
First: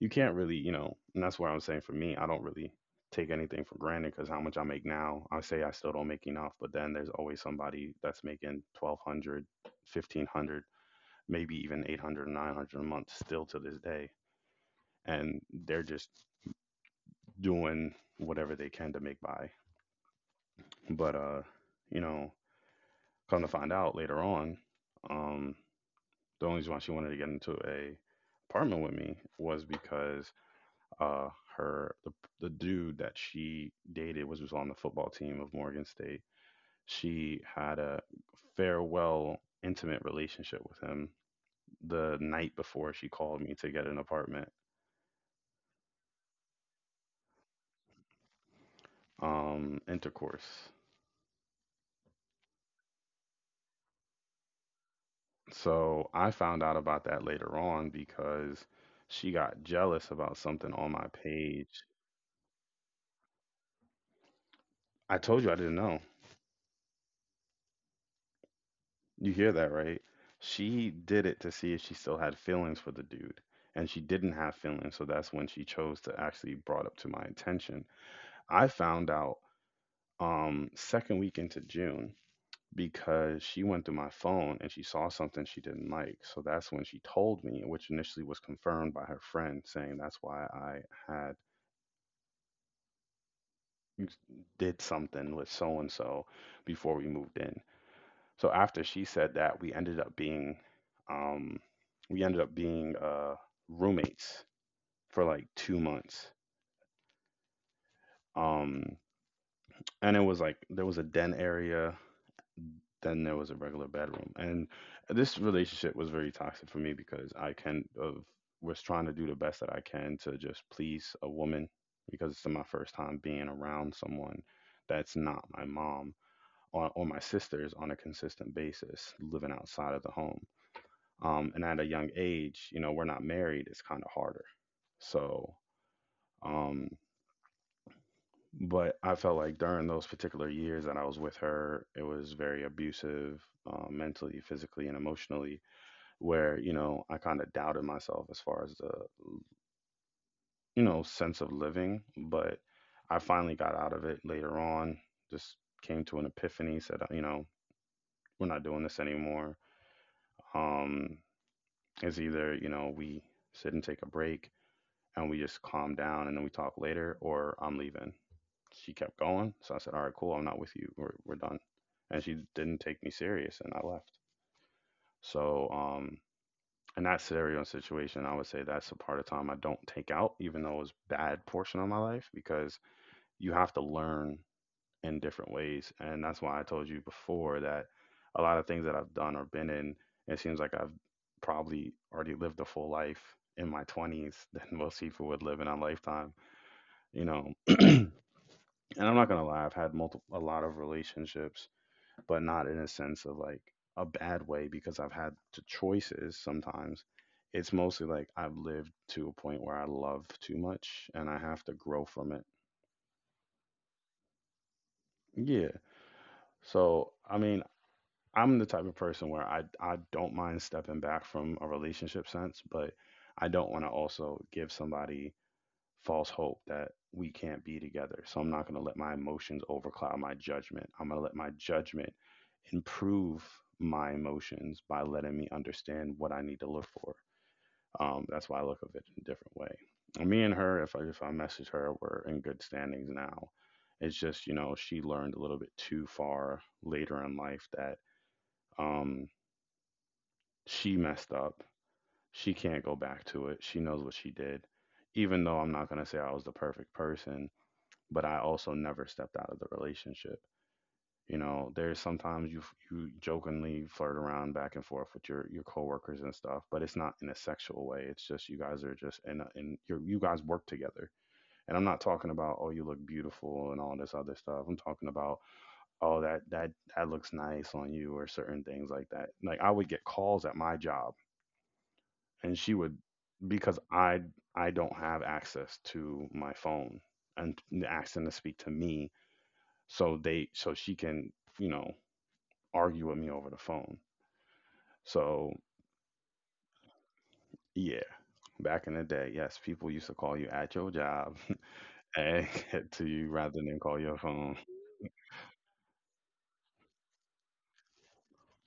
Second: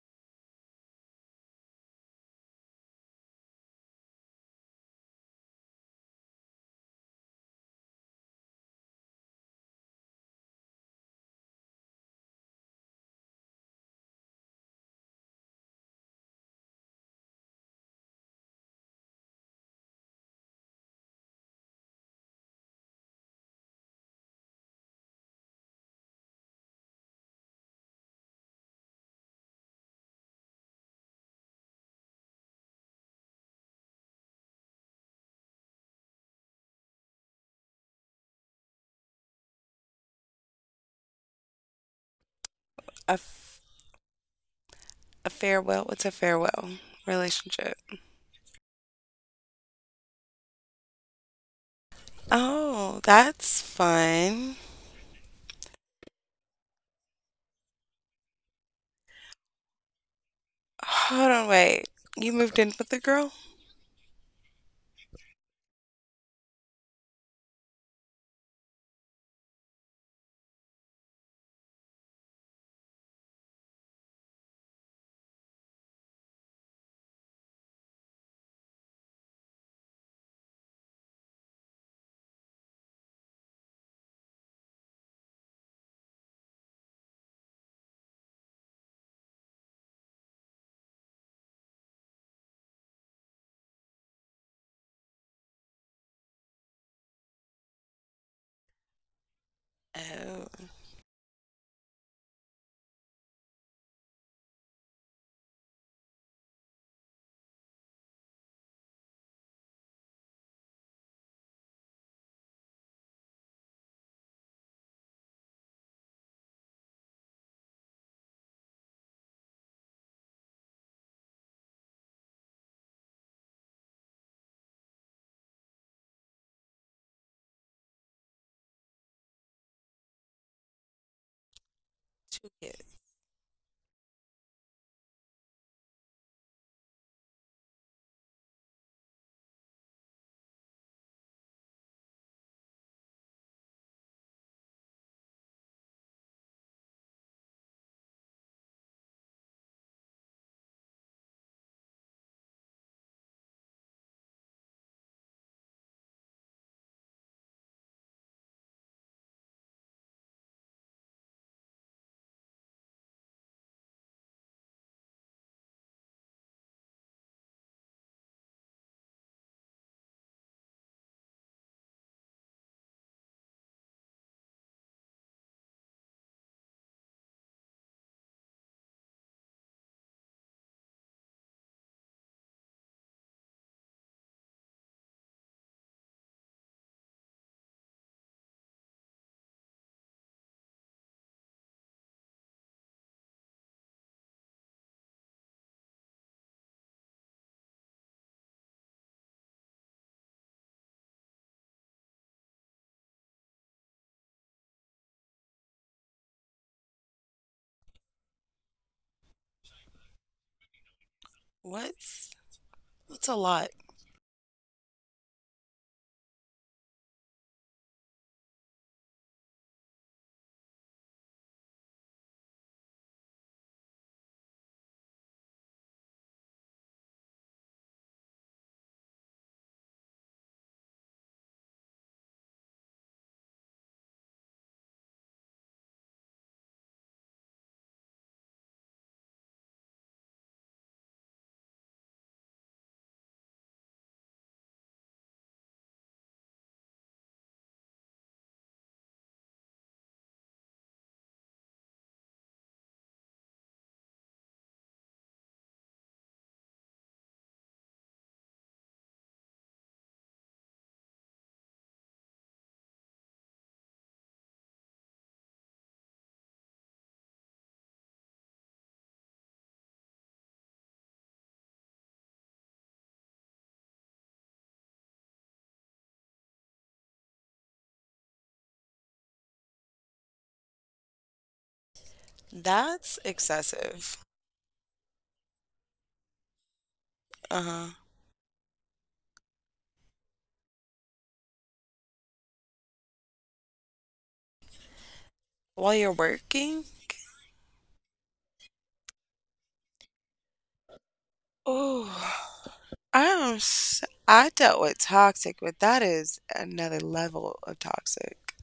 you can't really, you know. And that's why I'm saying, for me, I don't really take anything for granted, because how much I make now, I say I still don't make enough, but then there's always somebody that's making 1,200, 1,500, maybe even 800, 900 a month still to this day. And they're just doing whatever they can to make by. But, you know, come to find out later on, um, the only reason why she wanted to get into a apartment with me was because uh her the dude that she dated was on the football team of Morgan State. She had a farewell intimate relationship with him the night before she A, called me f- to get an apartment. a farewell, what's a farewell relationship? Intercourse. Oh, that's fun. So I found out about that later on because she got jealous about something on my Hold on, page. wait. You moved in with the girl? I told you I didn't know. You hear that, right? She did it to see if she still had feelings for the dude, and she didn't have feelings, so that's when she chose to actually brought up to my attention. I found out second week into June, because she went through my phone and she saw something she didn't like. So that's when she told me, which initially was confirmed by her friend saying that's why I had did something with so and so before we moved in. So after she said that, Oh, um, we ended up being roommates for like 2 months. Um, and it was like there was a den area, then there was a regular bedroom. And this relationship was very toxic for me because I kind of was trying to do the best that I can to just please a woman, because it's my first time being around someone that's not my mom or my sisters on a consistent basis living outside of the home, and at a young two age, you know, kids. we're not married. It's kind of harder. So, um, but I felt like during those particular years that I was with her, it was very abusive, mentally, physically, and emotionally. Where, you know, I kind of doubted myself as far as the, you know, sense of living. But I finally got out of it later on. Just came to an epiphany. Said, you know, we're not doing this anymore. Um, it's either, you know, we sit and take a break and we just calm down and then we talk later, or I'm leaving. She kept going. So I said, all right, cool. I'm not with you. We're done. And she didn't take me serious, and I left. So, um, in that scenario and situation, I would say that's the part of time I don't take out, even though it was a bad portion of my life, because you have to learn in different ways. And that's why I told you before that a lot of things that I've done or been in, it seems like I've probably already lived a full life in my 20s than <laughs> most people would live in a lifetime, you know. And I'm not gonna lie, I've had multiple a lot of relationships, but not in a sense of like a bad way, because I've had the choices. Sometimes it's mostly like I've lived to a point where I love too much and I have to grow from What's, it. what's a lot? Yeah. So I mean, I'm the type of person where I don't mind stepping back from a relationship sense, but I don't want to also give somebody false hope that we can't be together. So I'm not going to let my emotions overcloud my judgment. I'm going to let my judgment improve my emotions by letting me understand what I need to look for. That's why I look at it in a different way. And me and her, if I message her, we're in good standings now. It's just, you know, she learned a little bit too far later in life that, um, she messed up. She can't go back to it. She knows what she did. Even though I'm not gonna say I was the perfect person, but I also never stepped out of the relationship. You know, there's sometimes you jokingly flirt around back and forth with your coworkers and stuff, but it's not in a sexual way. It's just you guys are just in a, in you guys work together. And I'm not talking about, oh, you look beautiful and all this other stuff. I'm talking about, oh, that looks nice on you or certain things like that. Like, I would get calls at my job, and she would, That's because excessive. I don't have access to my phone, and Uh-huh. asking to speak to me, so she can, you know, argue with me over the phone. So, While you're working? yeah, back in the day, yes, people used to call you at your job <laughs> and Oh. get to you rather I'm than call s- your I phone. dealt with toxic, but that is another level of toxic.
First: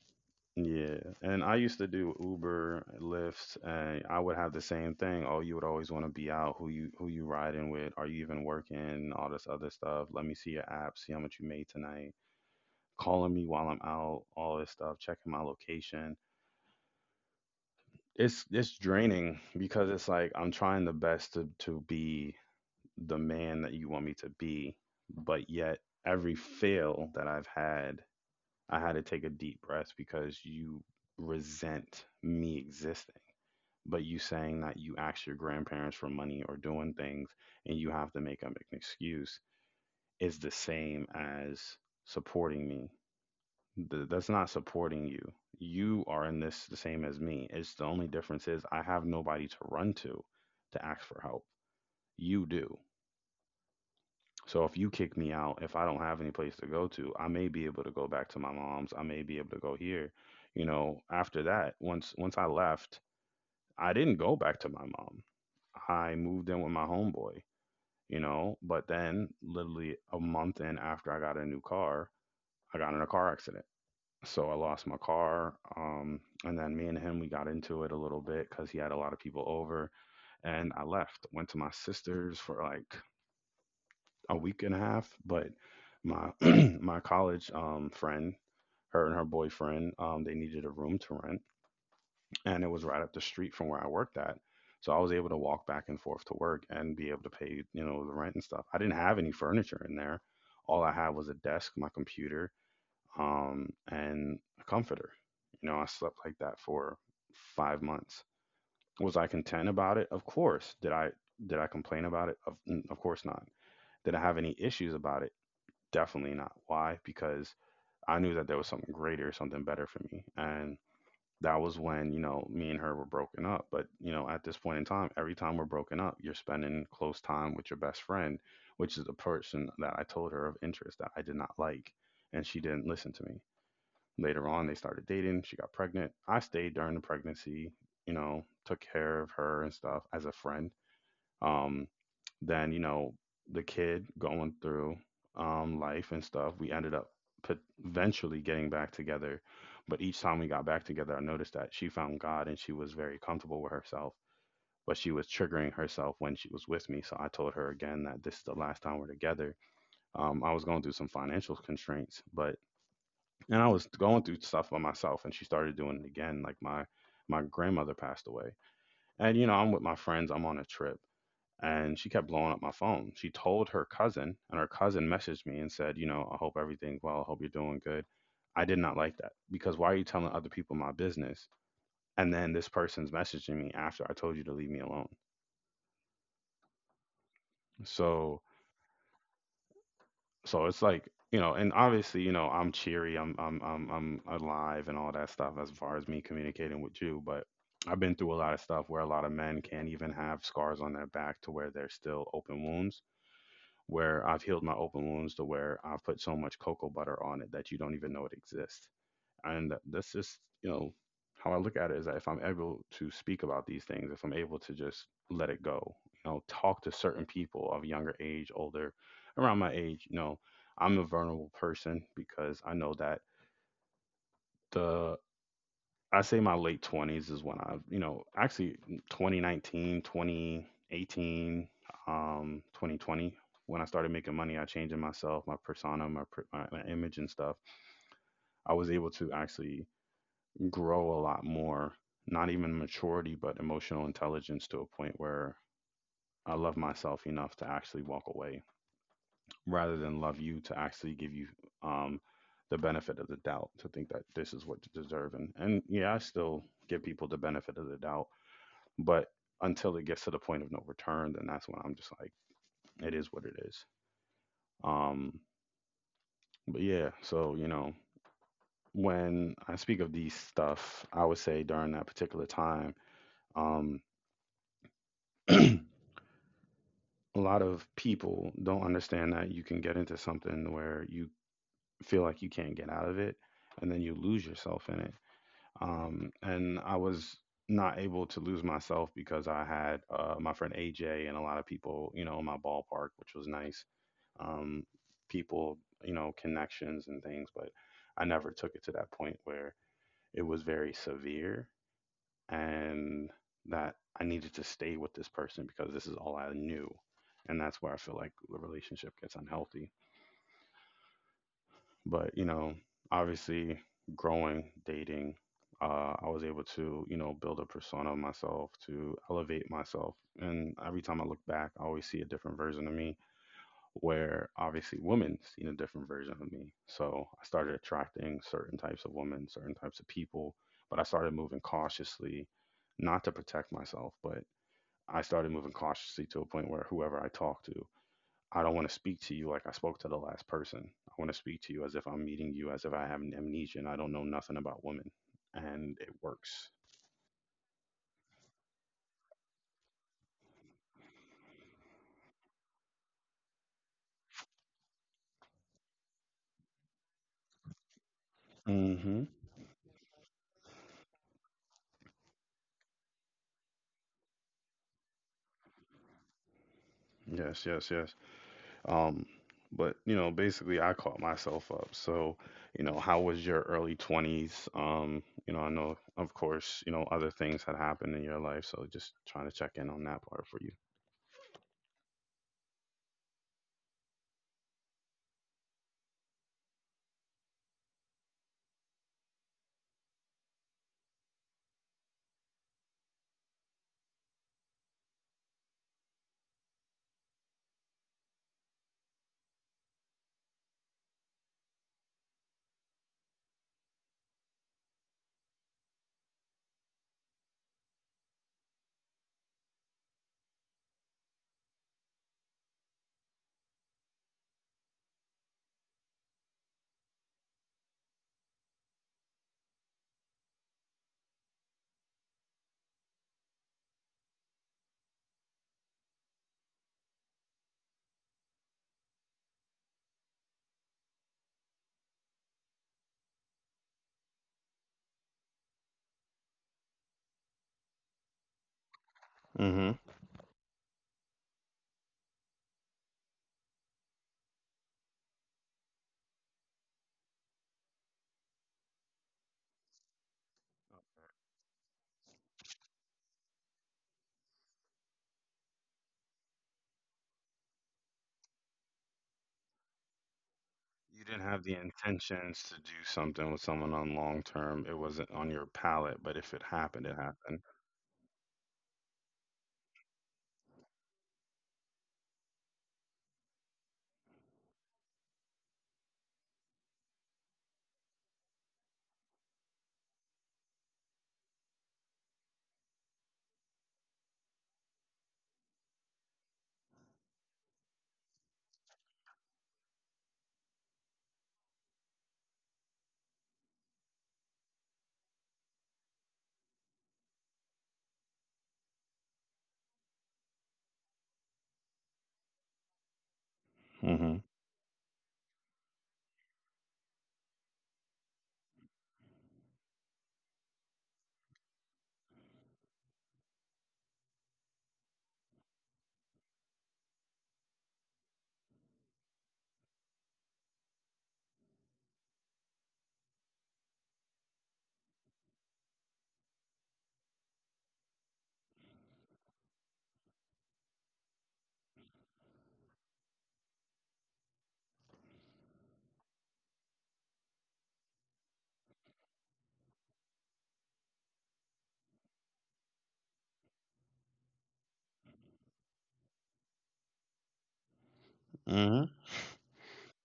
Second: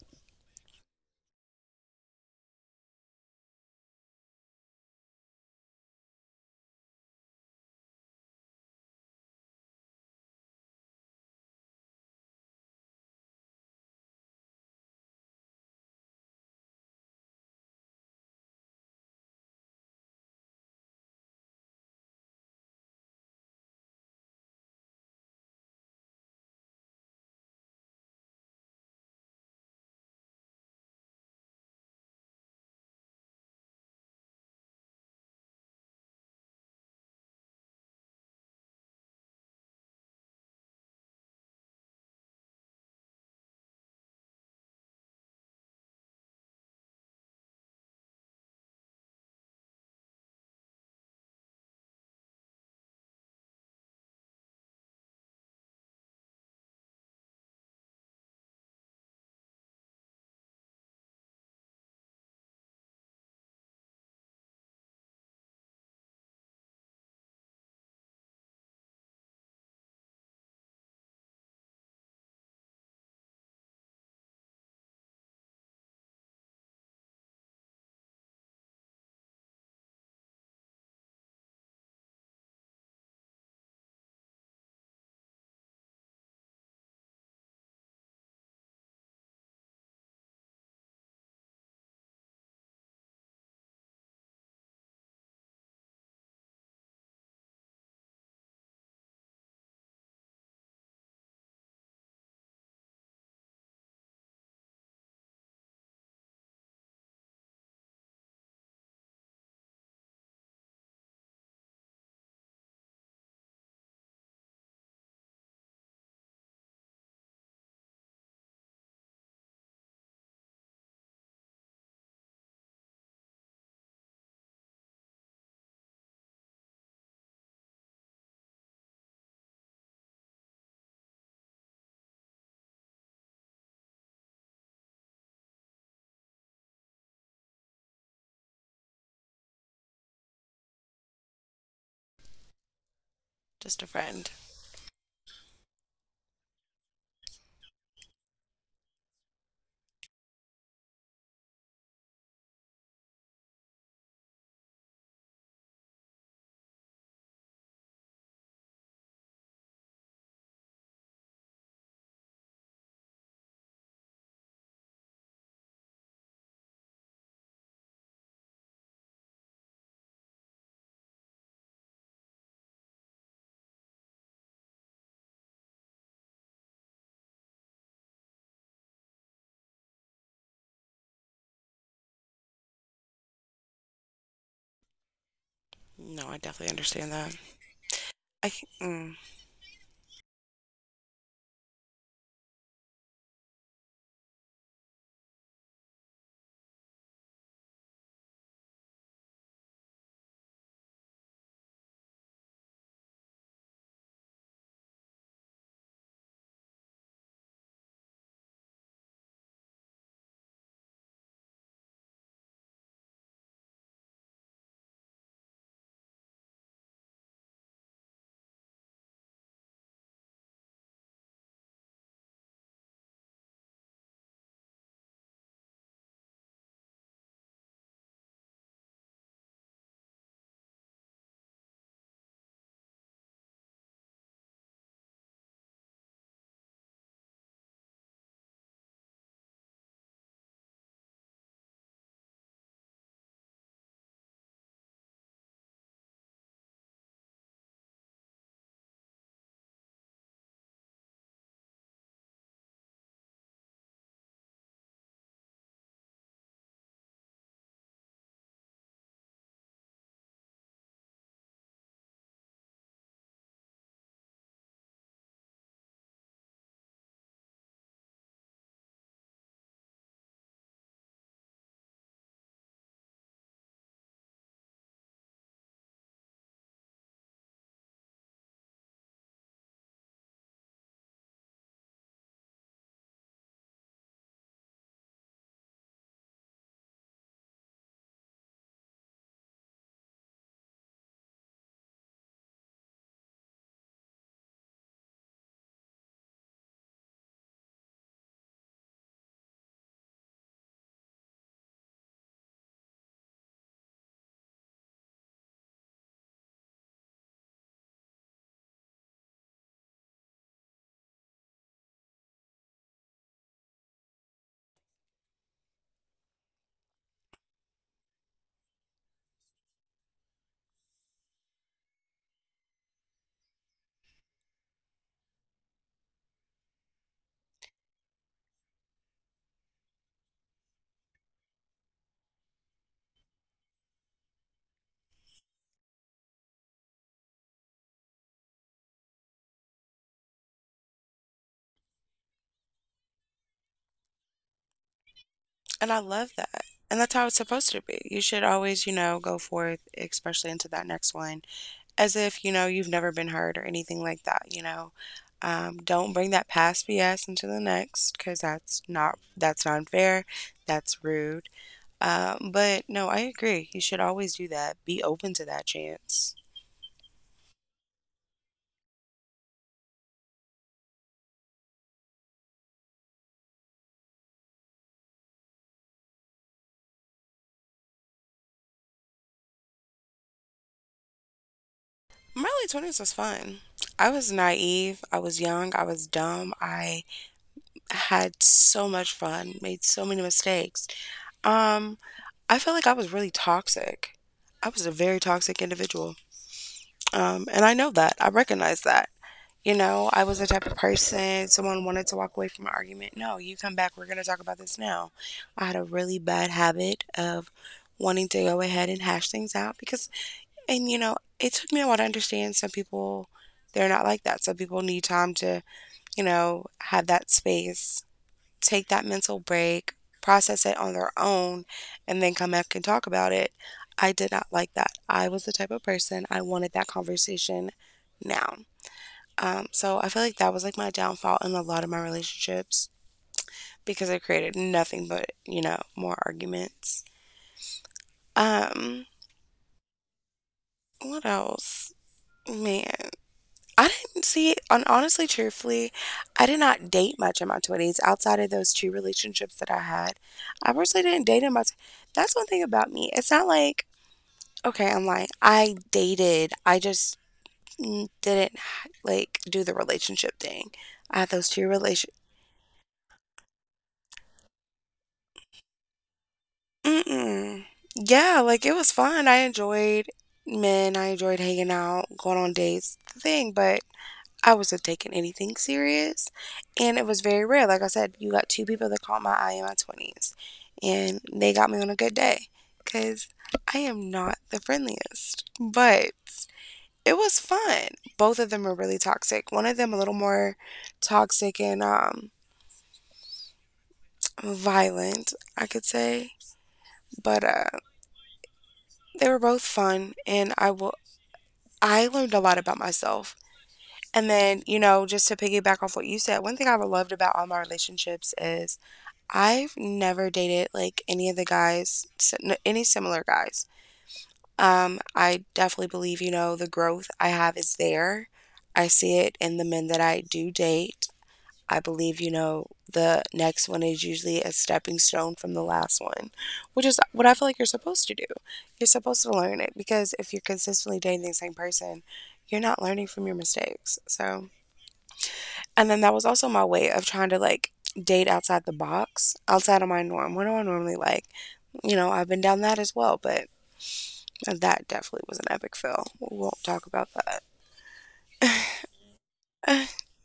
Yeah. And I used to do Uber, Lyft, and I would have the same thing. Oh, you would always want to be out. Who you riding with? Are you even working? All this other stuff. Let me see your app, see how much you made tonight, calling me while I'm out, all this stuff, checking my location. It's draining, because it's like I'm trying the best to be the man that you want me to be, but yet every fail that I've had, I had to take a deep breath because you resent me existing. But you saying that you ask your grandparents for money or doing things and you have to make up an excuse is the same as supporting me. That's not supporting you. You are in this the same as me. It's the only difference is I have nobody to run to ask for help. You do. So if you kick me out, if I don't have any place to go to, I may be able to go back to my mom's. I may be able to go here. You know, after that, once I left, I didn't go back to my mom. I moved in with my homeboy, you know, but then literally a month in after I got a new car, I got in a car accident so I lost my car. And then me and him, we got into it a little bit because he had a lot of people over. And I left, went to my sister's for like a week and a half. But my <clears throat> my college friend, her and her boyfriend, they needed a room to rent, and it was right up the street from where I worked at. So I was able to walk back and forth to work and be able to pay, you know, the rent and stuff. I didn't have any furniture in there. All I had was a desk, my computer, and a comforter. You know, I slept like that for 5 months. Was I content about it? Of course. Did I complain about it? Of course not. Did I have any issues about it? Definitely not. Why? Because I knew that there was something greater, something better for me. And that was when, you know, me and her were broken up. But, you know, at this point in time, every time we're broken up, you're spending close time with your best friend, which is the person that I told her of interest that I did not like. And she didn't listen to me. Later on, they started dating. She got pregnant. I stayed during the pregnancy, you know, took care of her and stuff as a friend. Um, then, you know, the Just a kid friend. going through life and stuff, we ended up eventually getting back together. But each time we got back together, I noticed that she found God and she was very comfortable with herself, but she was triggering herself when she was with me. So I told her again that this is the last time we're together. I was going through some financial constraints, but and I was going through stuff by myself, and she started doing it again. Like my grandmother passed away, and you know I'm with my friends. I'm on a trip, and she kept blowing up my phone. She told her cousin, and her cousin messaged me and said, you know, I hope everything's well. I hope you're doing good. I did not like that because why are you telling other people my business? And then this person's messaging me after I told you to leave me alone. No, I definitely understand that. So I c- mm, so it's like, you know, and obviously, you know, I'm cheery, I'm alive and all that stuff as far as me communicating with you, but I've been through a lot of stuff where a lot of men can't even have scars on their back to where they're still open wounds, where I've healed my open wounds to where I've put so much cocoa butter on it that you don't even know it exists. And that's just, you know, how I look at it is that if I'm able to speak about these things, if I'm able to just let it go, you know, talk to certain people of younger age, older, around my age, you know, I'm a vulnerable person because I know that the I say my late 20s is when I've, you know, actually 2019, 2020, when I started making money, I changed in myself, my persona, my image and stuff. I was able to actually grow a lot more, not even maturity, but emotional intelligence to a point where I love myself enough to actually walk away rather than love you to actually give you um, the benefit of the doubt to think that this is what you deserve. And yeah, I still give people the benefit of the doubt, but until it gets to the point of no return, then that's when I'm just like, it is what it is. Um, but yeah, so, you know, when I speak of these stuff, I would say during that particular time, um, a lot of people don't understand that you can get into something where you feel like you can't get out of it and then you lose yourself in it. And I was not able to lose myself because I had my friend AJ and a lot of people, you know, in my ballpark, which was nice. um, People, you know, connections and things, but I never took it to that point where it was very severe, and that I needed to stay with this person because this is all I knew. And that's where I feel like the relationship gets unhealthy. But, you know, obviously growing, dating, I was able to, you know, build a persona of myself, to elevate myself. And every time I look back, I always see a different version of me, where obviously women seen a different version of me. So I started attracting certain types of women, certain types of people, but I started moving cautiously not to protect myself, but I started moving cautiously to a point where whoever I talk to, I don't want to speak to you like I spoke to the last person. I want to speak to you as if I'm meeting you, as if I have an amnesia and I don't know nothing about women. and I And it love that. works. And that's how it's supposed to be. You should always, you know, go forth, especially into that next one, as if, you know, you've never been hurt or anything like that, you know? Don't bring that past BS into the next, because that's not Hmm. that's not fair. That's rude. But no, I agree. You should always do that. Be open to that chance. Yes, yes, yes. Um, but, you know, basically, I caught myself up. So, you know, how was your early 20s? You know, I know, of course, you know, other things had happened in your life. So, just trying to check in on that part for you. My early 20s was fun. I was naive. I was young. I was dumb. I had so much fun, made so many mistakes. Um, I felt like I was really toxic. I was a very toxic individual. And I know that. I recognize that. You know, I was the type of person, someone wanted to walk away from an argument. No, you come back. We're going to talk about this now. I had a really bad habit of wanting to go ahead and hash things out because, and you know, it took me a while to understand some people, they're not like that. Some people need time to, you know, have that space, take that mental break, process it on their own, and then come back and talk about it. I did not like that. I was the type of person, I wanted that conversation now. So I feel like that was like my downfall in a lot of my relationships, because it created nothing but, you know, more arguments. Um, what else? Man, I didn't see, and honestly, truthfully, I did not date much in my 20s outside of those two relationships that I had. I personally didn't date. That's one thing about me. It's not like, okay, I'm lying. I dated, I just didn't like do the relationship thing. I You had didn't those have two the relation. intentions to do something with someone on long term. It wasn't on your palette, but if it happened, it happened. Mm-mm. Yeah, like it was fun. I enjoyed men. I enjoyed hanging out, going on dates, the thing, but I wasn't taking anything serious. And it was very rare. Like I said, you got two people that caught my eye in my 20s, and they got me on a good day because I am not the friendliest. But it was fun. Both of them are really toxic. One of them a little more toxic and violent, I could say. But they were both fun, and I learned a lot about myself. And Mm-hmm. then, you know, just to piggyback off what you said, one thing I've loved about all my relationships is I've never dated like any of the guys, any similar guys. I definitely believe, you know, the growth I have is there. I see it in the men that I do date. I believe, you know, the next one is usually a stepping stone from the last one, which is what I feel like you're supposed to do. You're supposed to learn it, because if you're consistently dating the same person, you're not learning from your mistakes. So, and then that was also my way of trying to like date outside the box, outside of my norm. What do I normally like? You know, I've been down that as well, but that definitely was an epic fail. We won't talk about that. Mm-hmm.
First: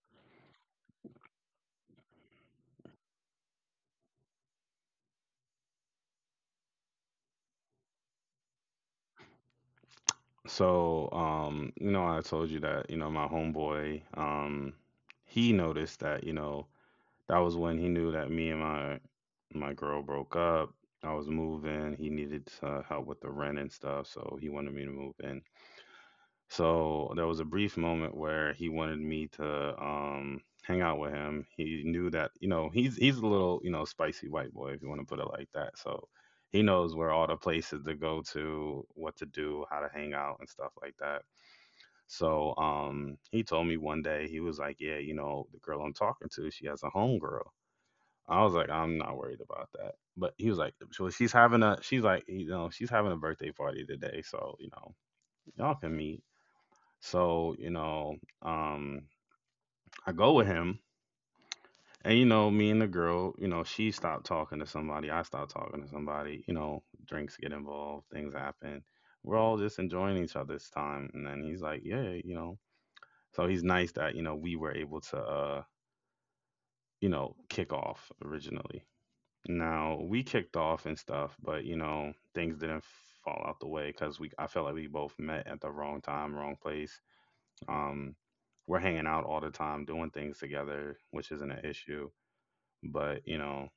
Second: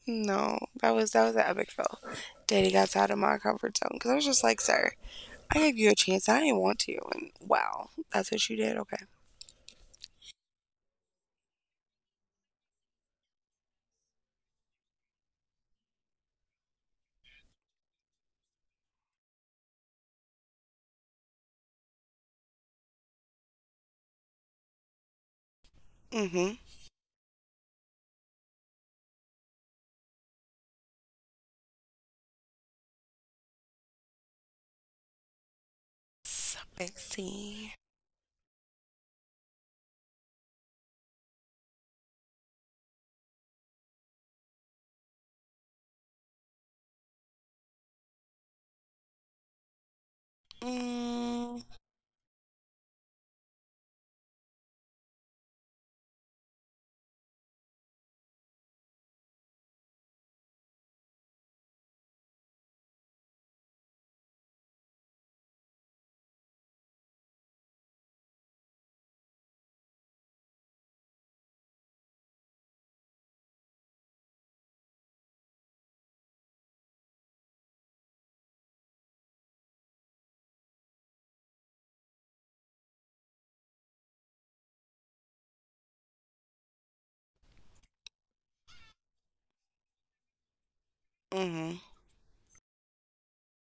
No, that was an epic fail. Dating outside of my comfort zone, because I was just like, sir, I gave you a chance. I didn't want to, and wow, that's what you did. Okay. So, you know, I told you that, you know, my homeboy, he noticed that, you know, that was when he knew that me and my girl broke up. I was moving. He needed help with the rent and stuff, so he wanted me to move in. Mm-hmm. So there was a brief moment where he wanted me to hang out with him. He knew that, you know, he's a little, you know, spicy white boy if you want to put it like that. So So he knows let's where all the see. places to go to, what to do, how to hang out and stuff like that. So he told me one day he was like, "Yeah, you know the girl I'm talking to, she has a homegirl." I was like, "I'm not worried about that." But he was like, "So she's Mm. having a she's like, you know, she's having a birthday party today, so you know y'all can meet." So, you know, um, I go with him. And, you know, me and the girl, you know, she stopped talking to somebody. I stopped talking to somebody. You know, drinks get involved, things happen. We're all just enjoying each other's time. And then he's like, yeah, you know. So he's nice that, you know, we were able to, you know, kick off originally. Now, we kicked off and stuff, but, you know, things didn't fall out the way because I felt like we both met at the wrong time, wrong place. Um, we're hanging out all the time, doing things together, which isn't an Mhm. issue. But, you know,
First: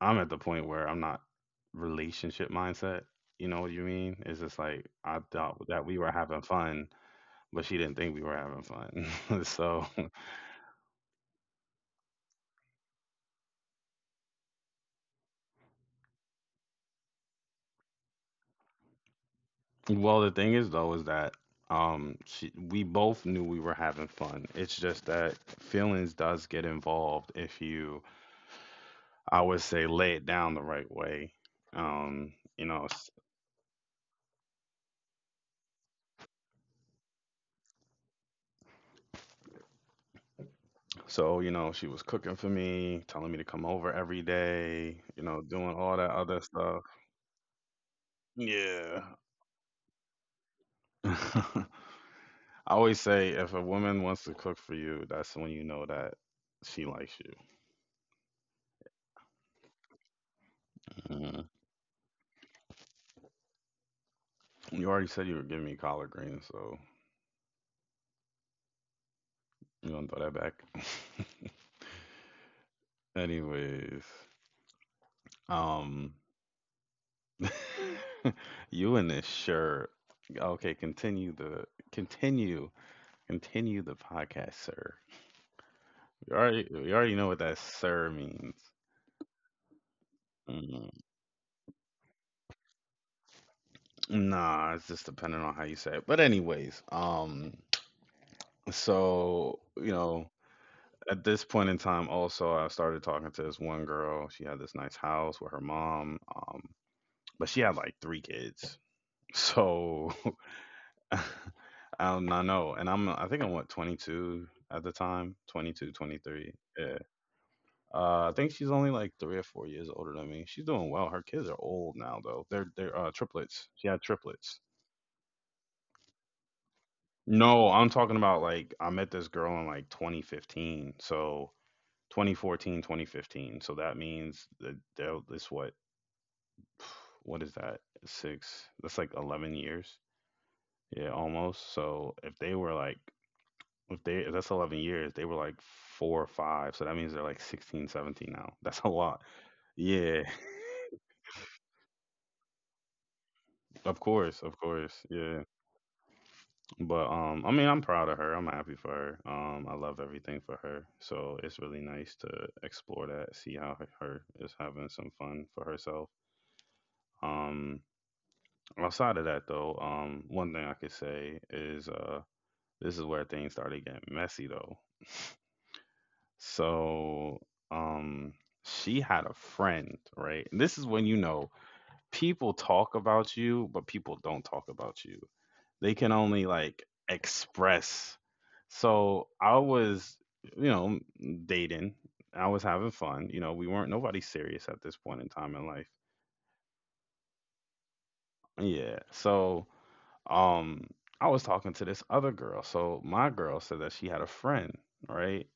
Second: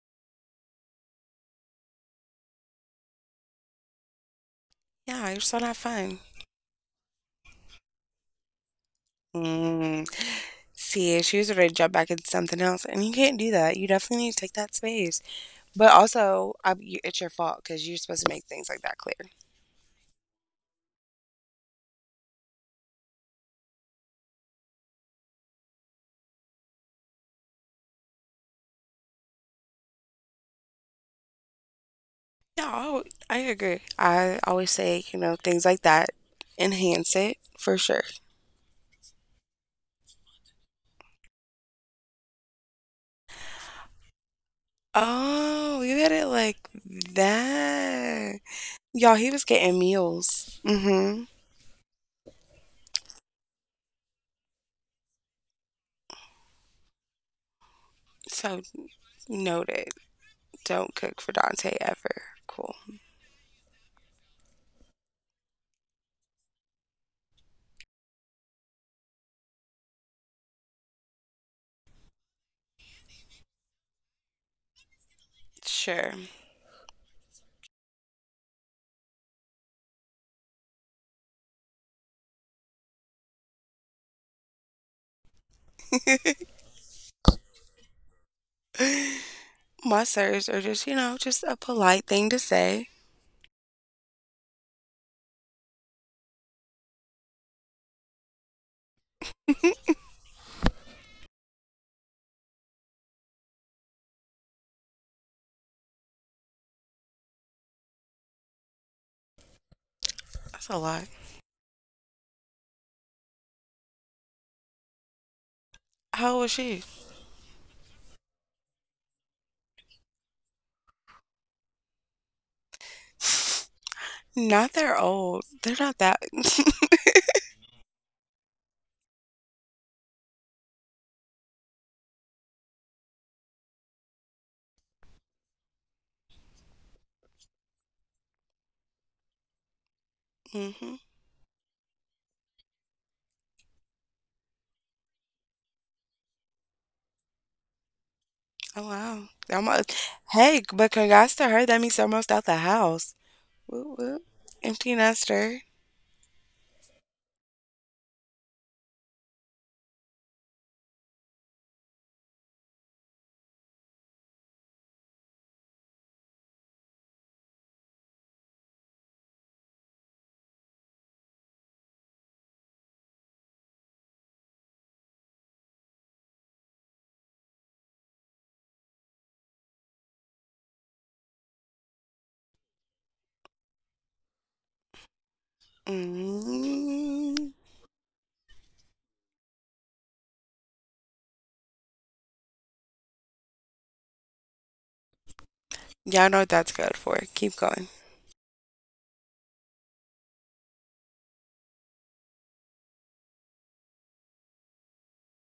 I'm at the point where I'm not relationship mindset. You know what you mean? It's just like I Yeah, you're thought still not that we were fun. having fun, but she didn't think we were having fun. <laughs> So, Mm. See, she was ready to jump back into something else, and you can't do that. You definitely need to take that space. But also, it's your fault, because you're supposed to make things like that clear. well, the thing is though, is that we both knew we were having fun. It's just that feelings does get involved if you, I would say, lay it down the right way. Yeah, You I, know, al- I agree. I always say, you know, things like that enhance it for sure. so, you know, she was cooking for me, telling me to come over every day, you know, doing Oh, you all that had it other like stuff. that. Y'all, Yeah. he was getting meals. <laughs> Mm-hmm. I always say if a woman wants to cook for you, that's when you know that she likes you. So noted. Don't cook for Mhm. Dante ever. Cool. You already said you were giving me collard greens, so you gonna throw that back. <laughs> Anyways, Sure. um, <laughs> you in this shirt. Okay, continue continue the podcast, sir. You already know what that sir means. My sirs are just, Mm, you know, just a polite thing to say. nah, it's just depending on how you say it. But anyways, so, you know, at this point in time, also I started talking to this one girl. She had this nice house with her mom, but she had like three kids. So, That's a lot. <laughs> I don't, I know, and I think I'm what 22 at the time, 22, How old 23. is she? Yeah, I think she's only like 3 or 4 years older than me. She's doing well. Her kids are old now though. They're triplets. <sighs> She had <laughs> triplets. Not they're old. They're not that. <laughs> No, I'm talking about, like, I met this girl in like 2015. So 2014, 2015. So that means that that's what, <sighs> what is that? Six. That's like 11 years. Hmm. Yeah, almost. So if they were like, if that's 11 years, they were like 4 or 5. So that means they're like 16, 17 now. That's a Oh lot. wow. Almost. Yeah. <laughs> Hey, but congrats to her. That means they're almost out the house. Of Whoop whoop. course, of Empty course. Yeah. nester. But I mean, I'm proud of her. I'm happy for her. I love everything for her. So it's really nice to explore that, see how her is having some fun for herself. Um, outside of that though, one thing I could say is this is where things started getting messy though. So, um, she had a friend, right? And this is when, you know, people talk about you, but people don't talk about you. They can only like Mm. express. So I was, you know, dating. I was having fun. You know, we weren't nobody serious at this point in time in life. Y'all know what that's good for. Keep going. Yeah. So, um I was talking to this other girl. So my girl said that she had a friend, right?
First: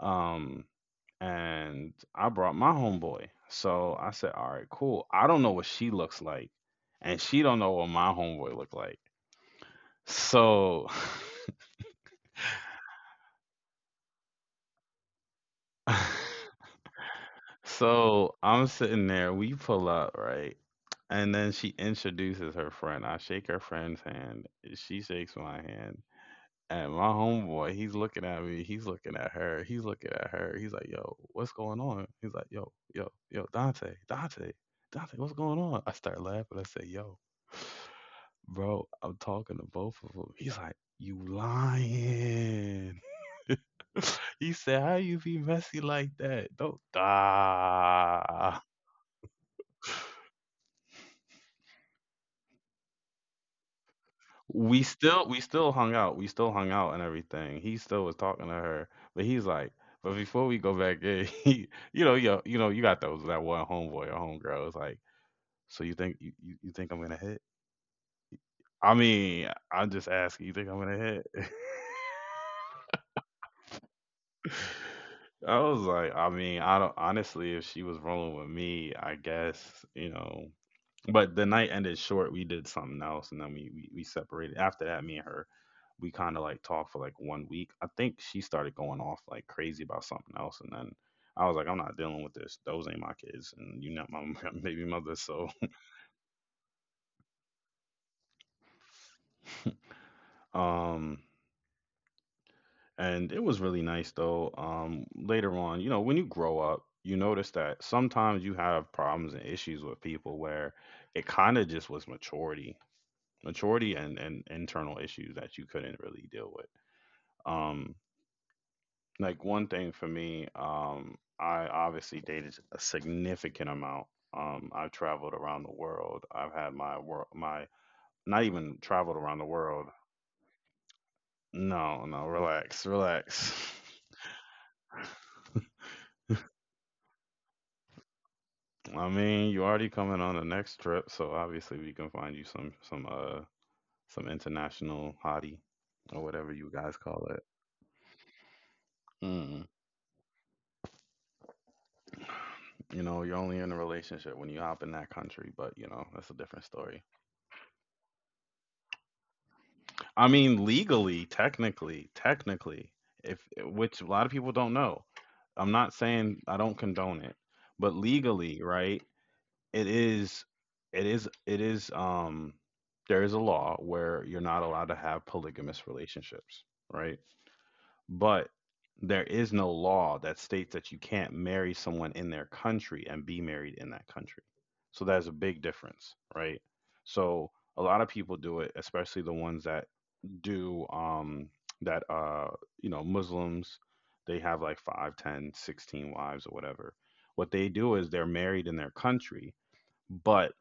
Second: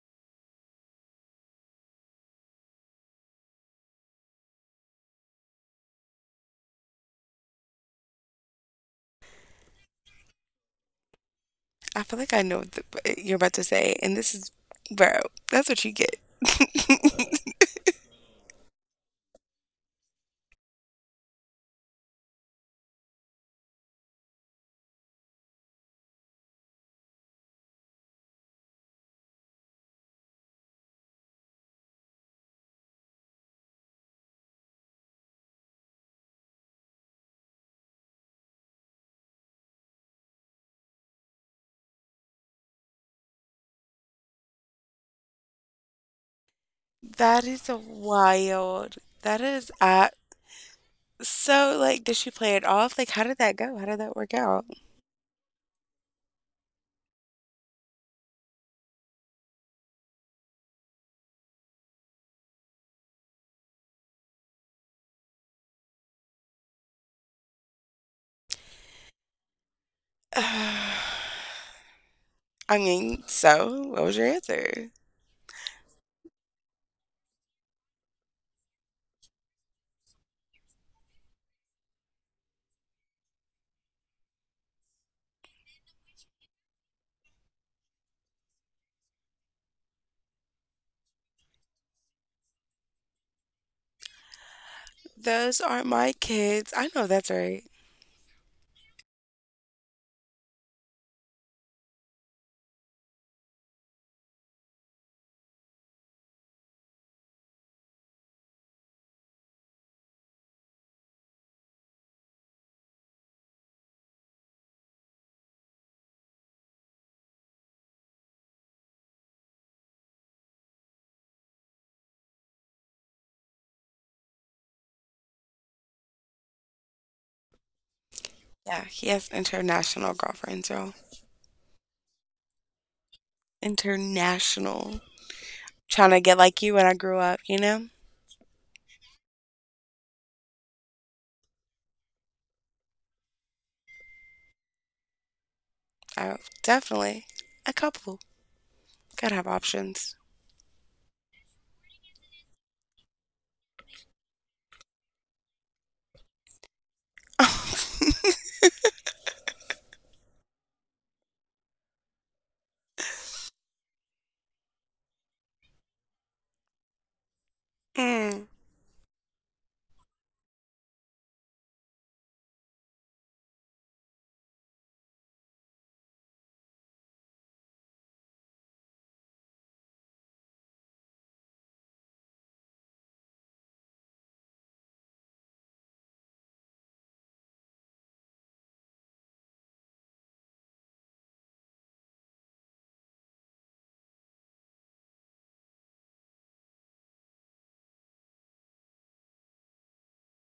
Um and I brought my homeboy. So I said, "All right, cool. I don't know what she looks like and she don't know what my homeboy looked like." So I feel like I know what the, what you're about to say, and this is, bro. That's what you get. <laughs> <laughs> so I'm sitting there, we pull up, right? And then she introduces her friend. I shake her friend's hand. She shakes my hand. And my homeboy, he's looking at me. He's looking at her. He's looking at her. He's like, yo, what's going on? He's like, yo, yo, yo, Dante, Dante, Dante, what's going on? I start laughing. I say, yo, bro, I'm talking to both of them. He's like, you lying. <laughs> He said, "How you be messy like that? Don't That is die." wild. That is. I So, like, did she play it off? Like, how did that go? How did that work out? We still hung out. We still hung out and everything. He still was talking to her, but he's like, but before we go back in, <laughs> he, you know, yo, you know, you got those that one homeboy or homegirl. It's like, so you think you think I'm gonna hit? I mean, I'm just <sighs> asking. You think I'm gonna I hit? <laughs> mean, so what was your answer? I was like, I mean, I don't honestly. If she was rolling with me, I guess you know. But the night ended short. We did something else, and then we separated. After that, me and her, we kind of like talked for like one week. I think she started going off like crazy about something else, and then I was like, I'm not dealing with this. Those ain't my kids, and you're not my <laughs> baby mother. So, Those aren't my kids. I know that's right. <laughs> um, and it was really nice though. Later on, you know, when you grow up, you notice that sometimes you have problems and issues with people where it kind of just was maturity, maturity, and internal issues that you couldn't really deal with. Um, like one thing for me, I obviously dated a significant amount. I've traveled around the world. I've had my work, my — not even Yeah, he traveled has around the world. international girlfriends, y'all. No, no, relax, relax. International. Trying to get like you when I grew up, you know? <laughs> I mean, you already coming on the next trip, so obviously we can find you some international hottie or I whatever you guys definitely call it. a couple. Gotta have Mm. options. You know, you're only in a relationship when you hop in that country, but you know, that's a different story. <laughs> I mean, legally, technically, if eh, which a lot of people don't know. I'm not saying I don't condone it, but Mm. legally, right? It is, it is, it is. There is a law where you're not allowed to have polygamous relationships, right? But there is no law that states that you can't marry someone in their country and be married in that country. So that's a big difference, right? So a lot of people do it, especially the ones that do, that, you know, Muslims, they have like 5, 10, 16 wives or whatever. What they do is they're married in their country, but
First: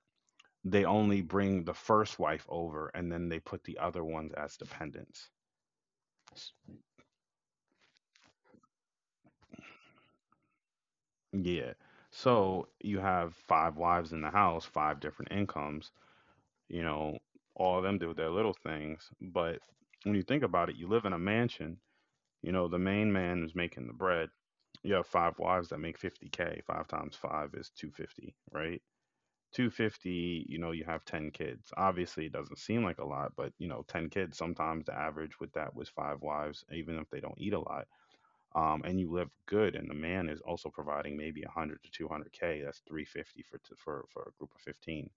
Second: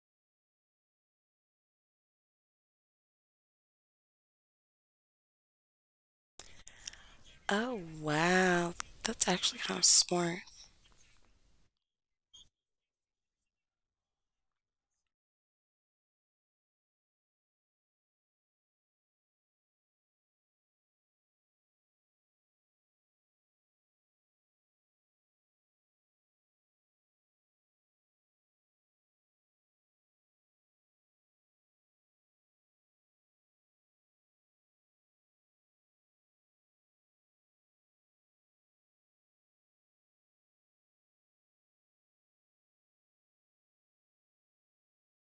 they only bring the first wife over and then they put the other ones as dependents. S- Oh wow, that's actually kind of smart. Yeah. So you have five wives in the house, five different incomes, you know, all of them do their little things. But when you think about it, you live in a mansion, you know, the main man is making the bread. You have five wives that make 50K. Five times five is 250, right? 250, you know, you have 10 kids. Obviously, it doesn't seem like a lot, but, you know, 10 kids, sometimes the average with that was five wives, even if they don't eat a lot. And you live good and the man is also providing maybe 100 to 200K. That's 350 for t- for a group of 15.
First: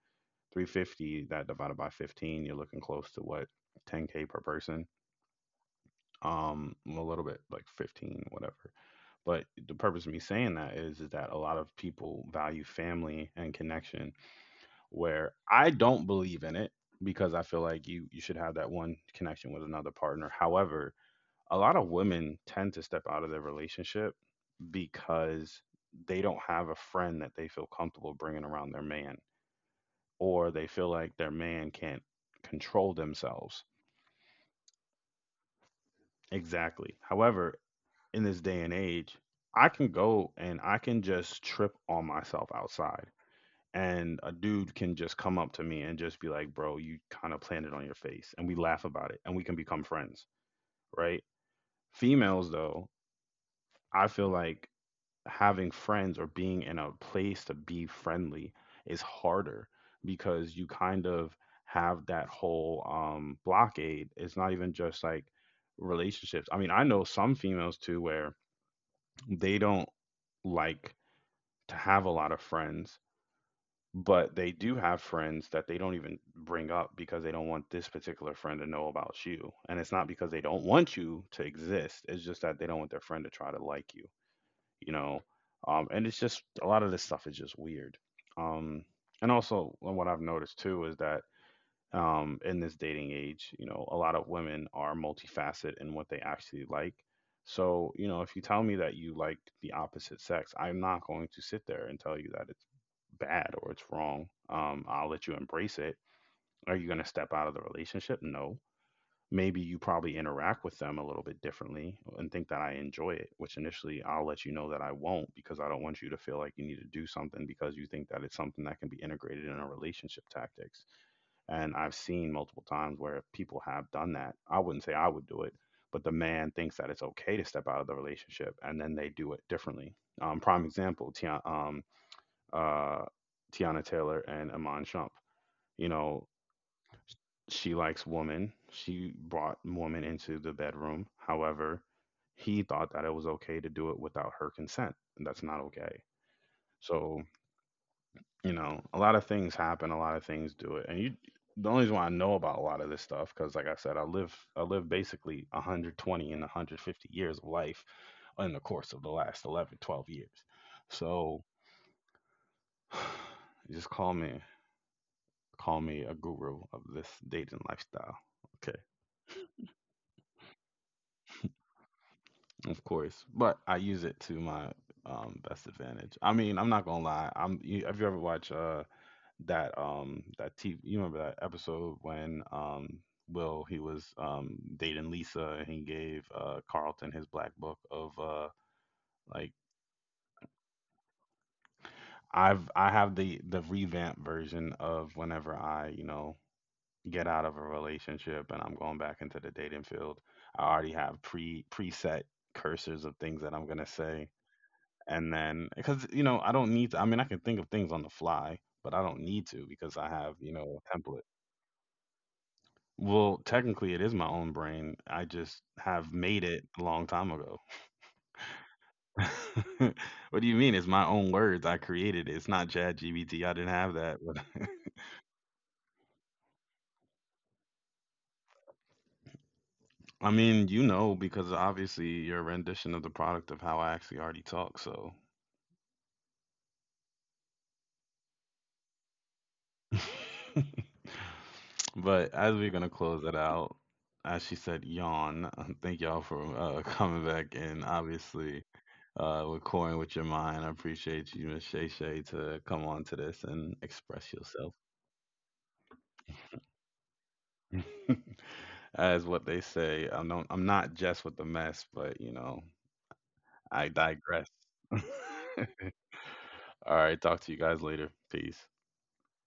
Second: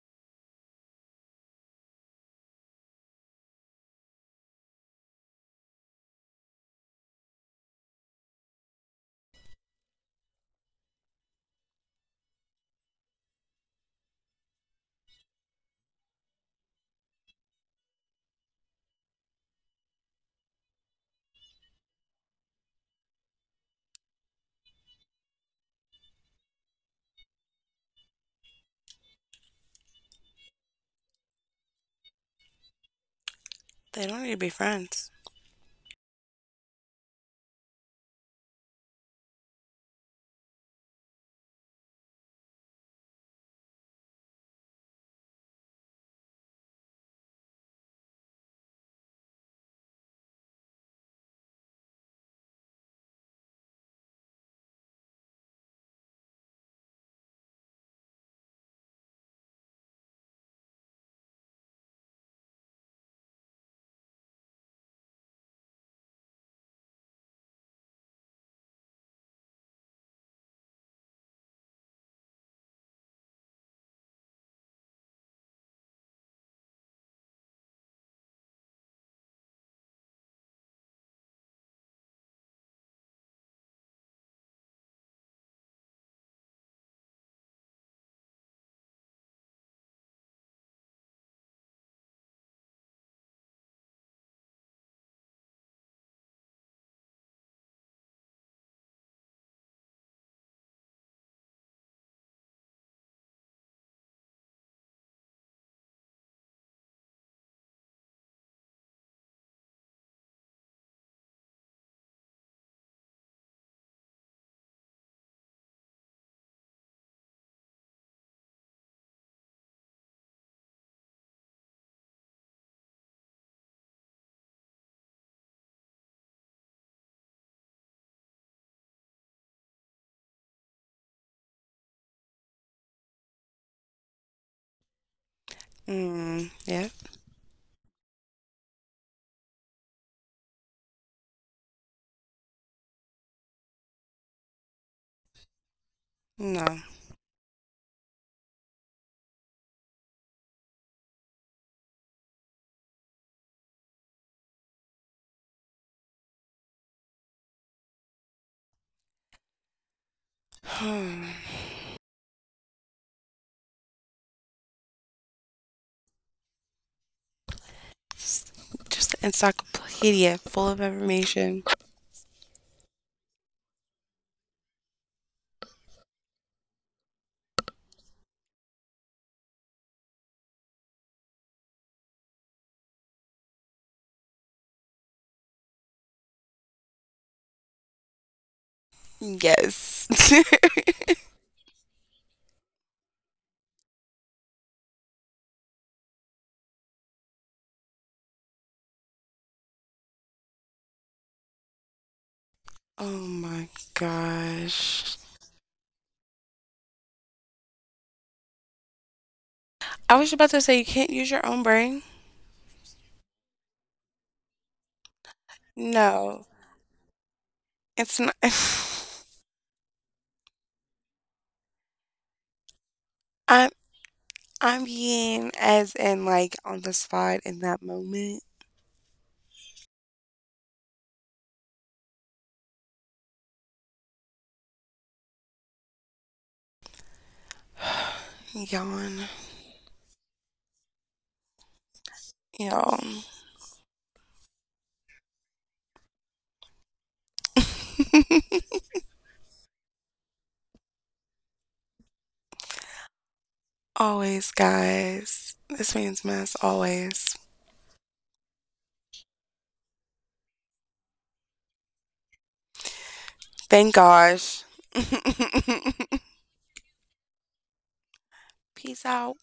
350 that divided by 15, you're looking close to what? 10K per person. A little bit like 15, whatever. But the purpose of me saying that is that a lot of people value family and connection, where I don't believe in it, because I feel like you should have that one connection with another partner. However, a lot of women tend to step out of their relationship because they don't have a friend that they feel comfortable bringing around their man, or they feel like their man can't control themselves. They don't need to be friends. Exactly. However, in this day and age, I can go and I can just trip on myself outside. And a dude can just come up to me and just be like, bro, you kind of planted on your face. And we laugh about it and we can become friends, right? Females though, I feel like having friends or being in a place to be friendly is harder because you kind of have that whole blockade. It's not even just like relationships. I mean, I know some females too where they don't like to have a lot of friends, but they do have friends that they don't even bring up because they don't want this particular friend to know about you. And it's not because they don't want you to exist, it's just that they don't want their friend to try to like you know. And it's just a lot of this stuff is just weird. Um, and also, what I've noticed too is that, in this dating age, you know, a lot of women are multifaceted in what they actually like. So, you know, if you tell me that you like the opposite sex, I'm not going to sit there and tell you that it's bad or it's wrong. I'll let you embrace it. Are you going to step out of the relationship? No, maybe you probably interact with them a little bit differently and think that I enjoy it, which initially I'll let you know that I won't because I don't want you to feel like you need to do something because you think that it's something that can be integrated in a relationship tactics. And I've seen multiple times where people have done that. I wouldn't say I would do it, but the man thinks that it's okay to step out of the relationship and then they do it differently. Prime example, Tia, uh, Tiana Taylor and Amon Shump. You know, Mm, yeah, she likes woman. She brought woman into the bedroom. However, he thought that it was okay to do it without her consent. And that's not okay. no. So, you know, a lot of things happen, a lot of things do it. And you — the only reason why I know about a lot of this stuff, because like I said, I live basically 120 and 150 years of life in the course of the last 11, 12 years. So, <sighs> <sighs> just call me, call me a guru of this dating lifestyle. Just, Okay. just an encyclopedia full of information. Of course, but I use it to my best advantage. I mean, I'm not gonna lie. Have you ever watched that, that TV? You remember that episode when Will, he was dating Lisa and he gave Carlton his black book of like Yes. <laughs> I have the revamp version of whenever I, you know, get out of a relationship and I'm going back into the dating field. I already have preset cursors Oh of things that I'm my gonna say, gosh. and then, because you know, I don't need to. I mean, I can think of things on the fly, but I don't need to because I I was have, about you to say know, you a can't template. use your own brain. Well, technically, it is my own brain. I just have made No, it a long time ago. it's not. <laughs> <laughs> What do you mean? It's my own words. I created it. It's not ChatGPT. <sighs> I didn't I'm have that. But <laughs> I'm being as in like on the spot in that moment. I mean, you know, because obviously your rendition of the product of how I actually already talk. So Yawn. <laughs> but as we're gonna Yawn. close it out, as she said, yawn. <laughs> Thank y'all for <laughs> coming back, and <laughs> obviously, with your mind, I appreciate you, Miss Shay Shay, to come on to this and express Always, yourself. guys. This man's mess always. <laughs> As what they say, I'm not just with the mess, but you know, I Thank digress. gosh. <laughs> <laughs> All right, talk to you guys later. Peace. Peace out.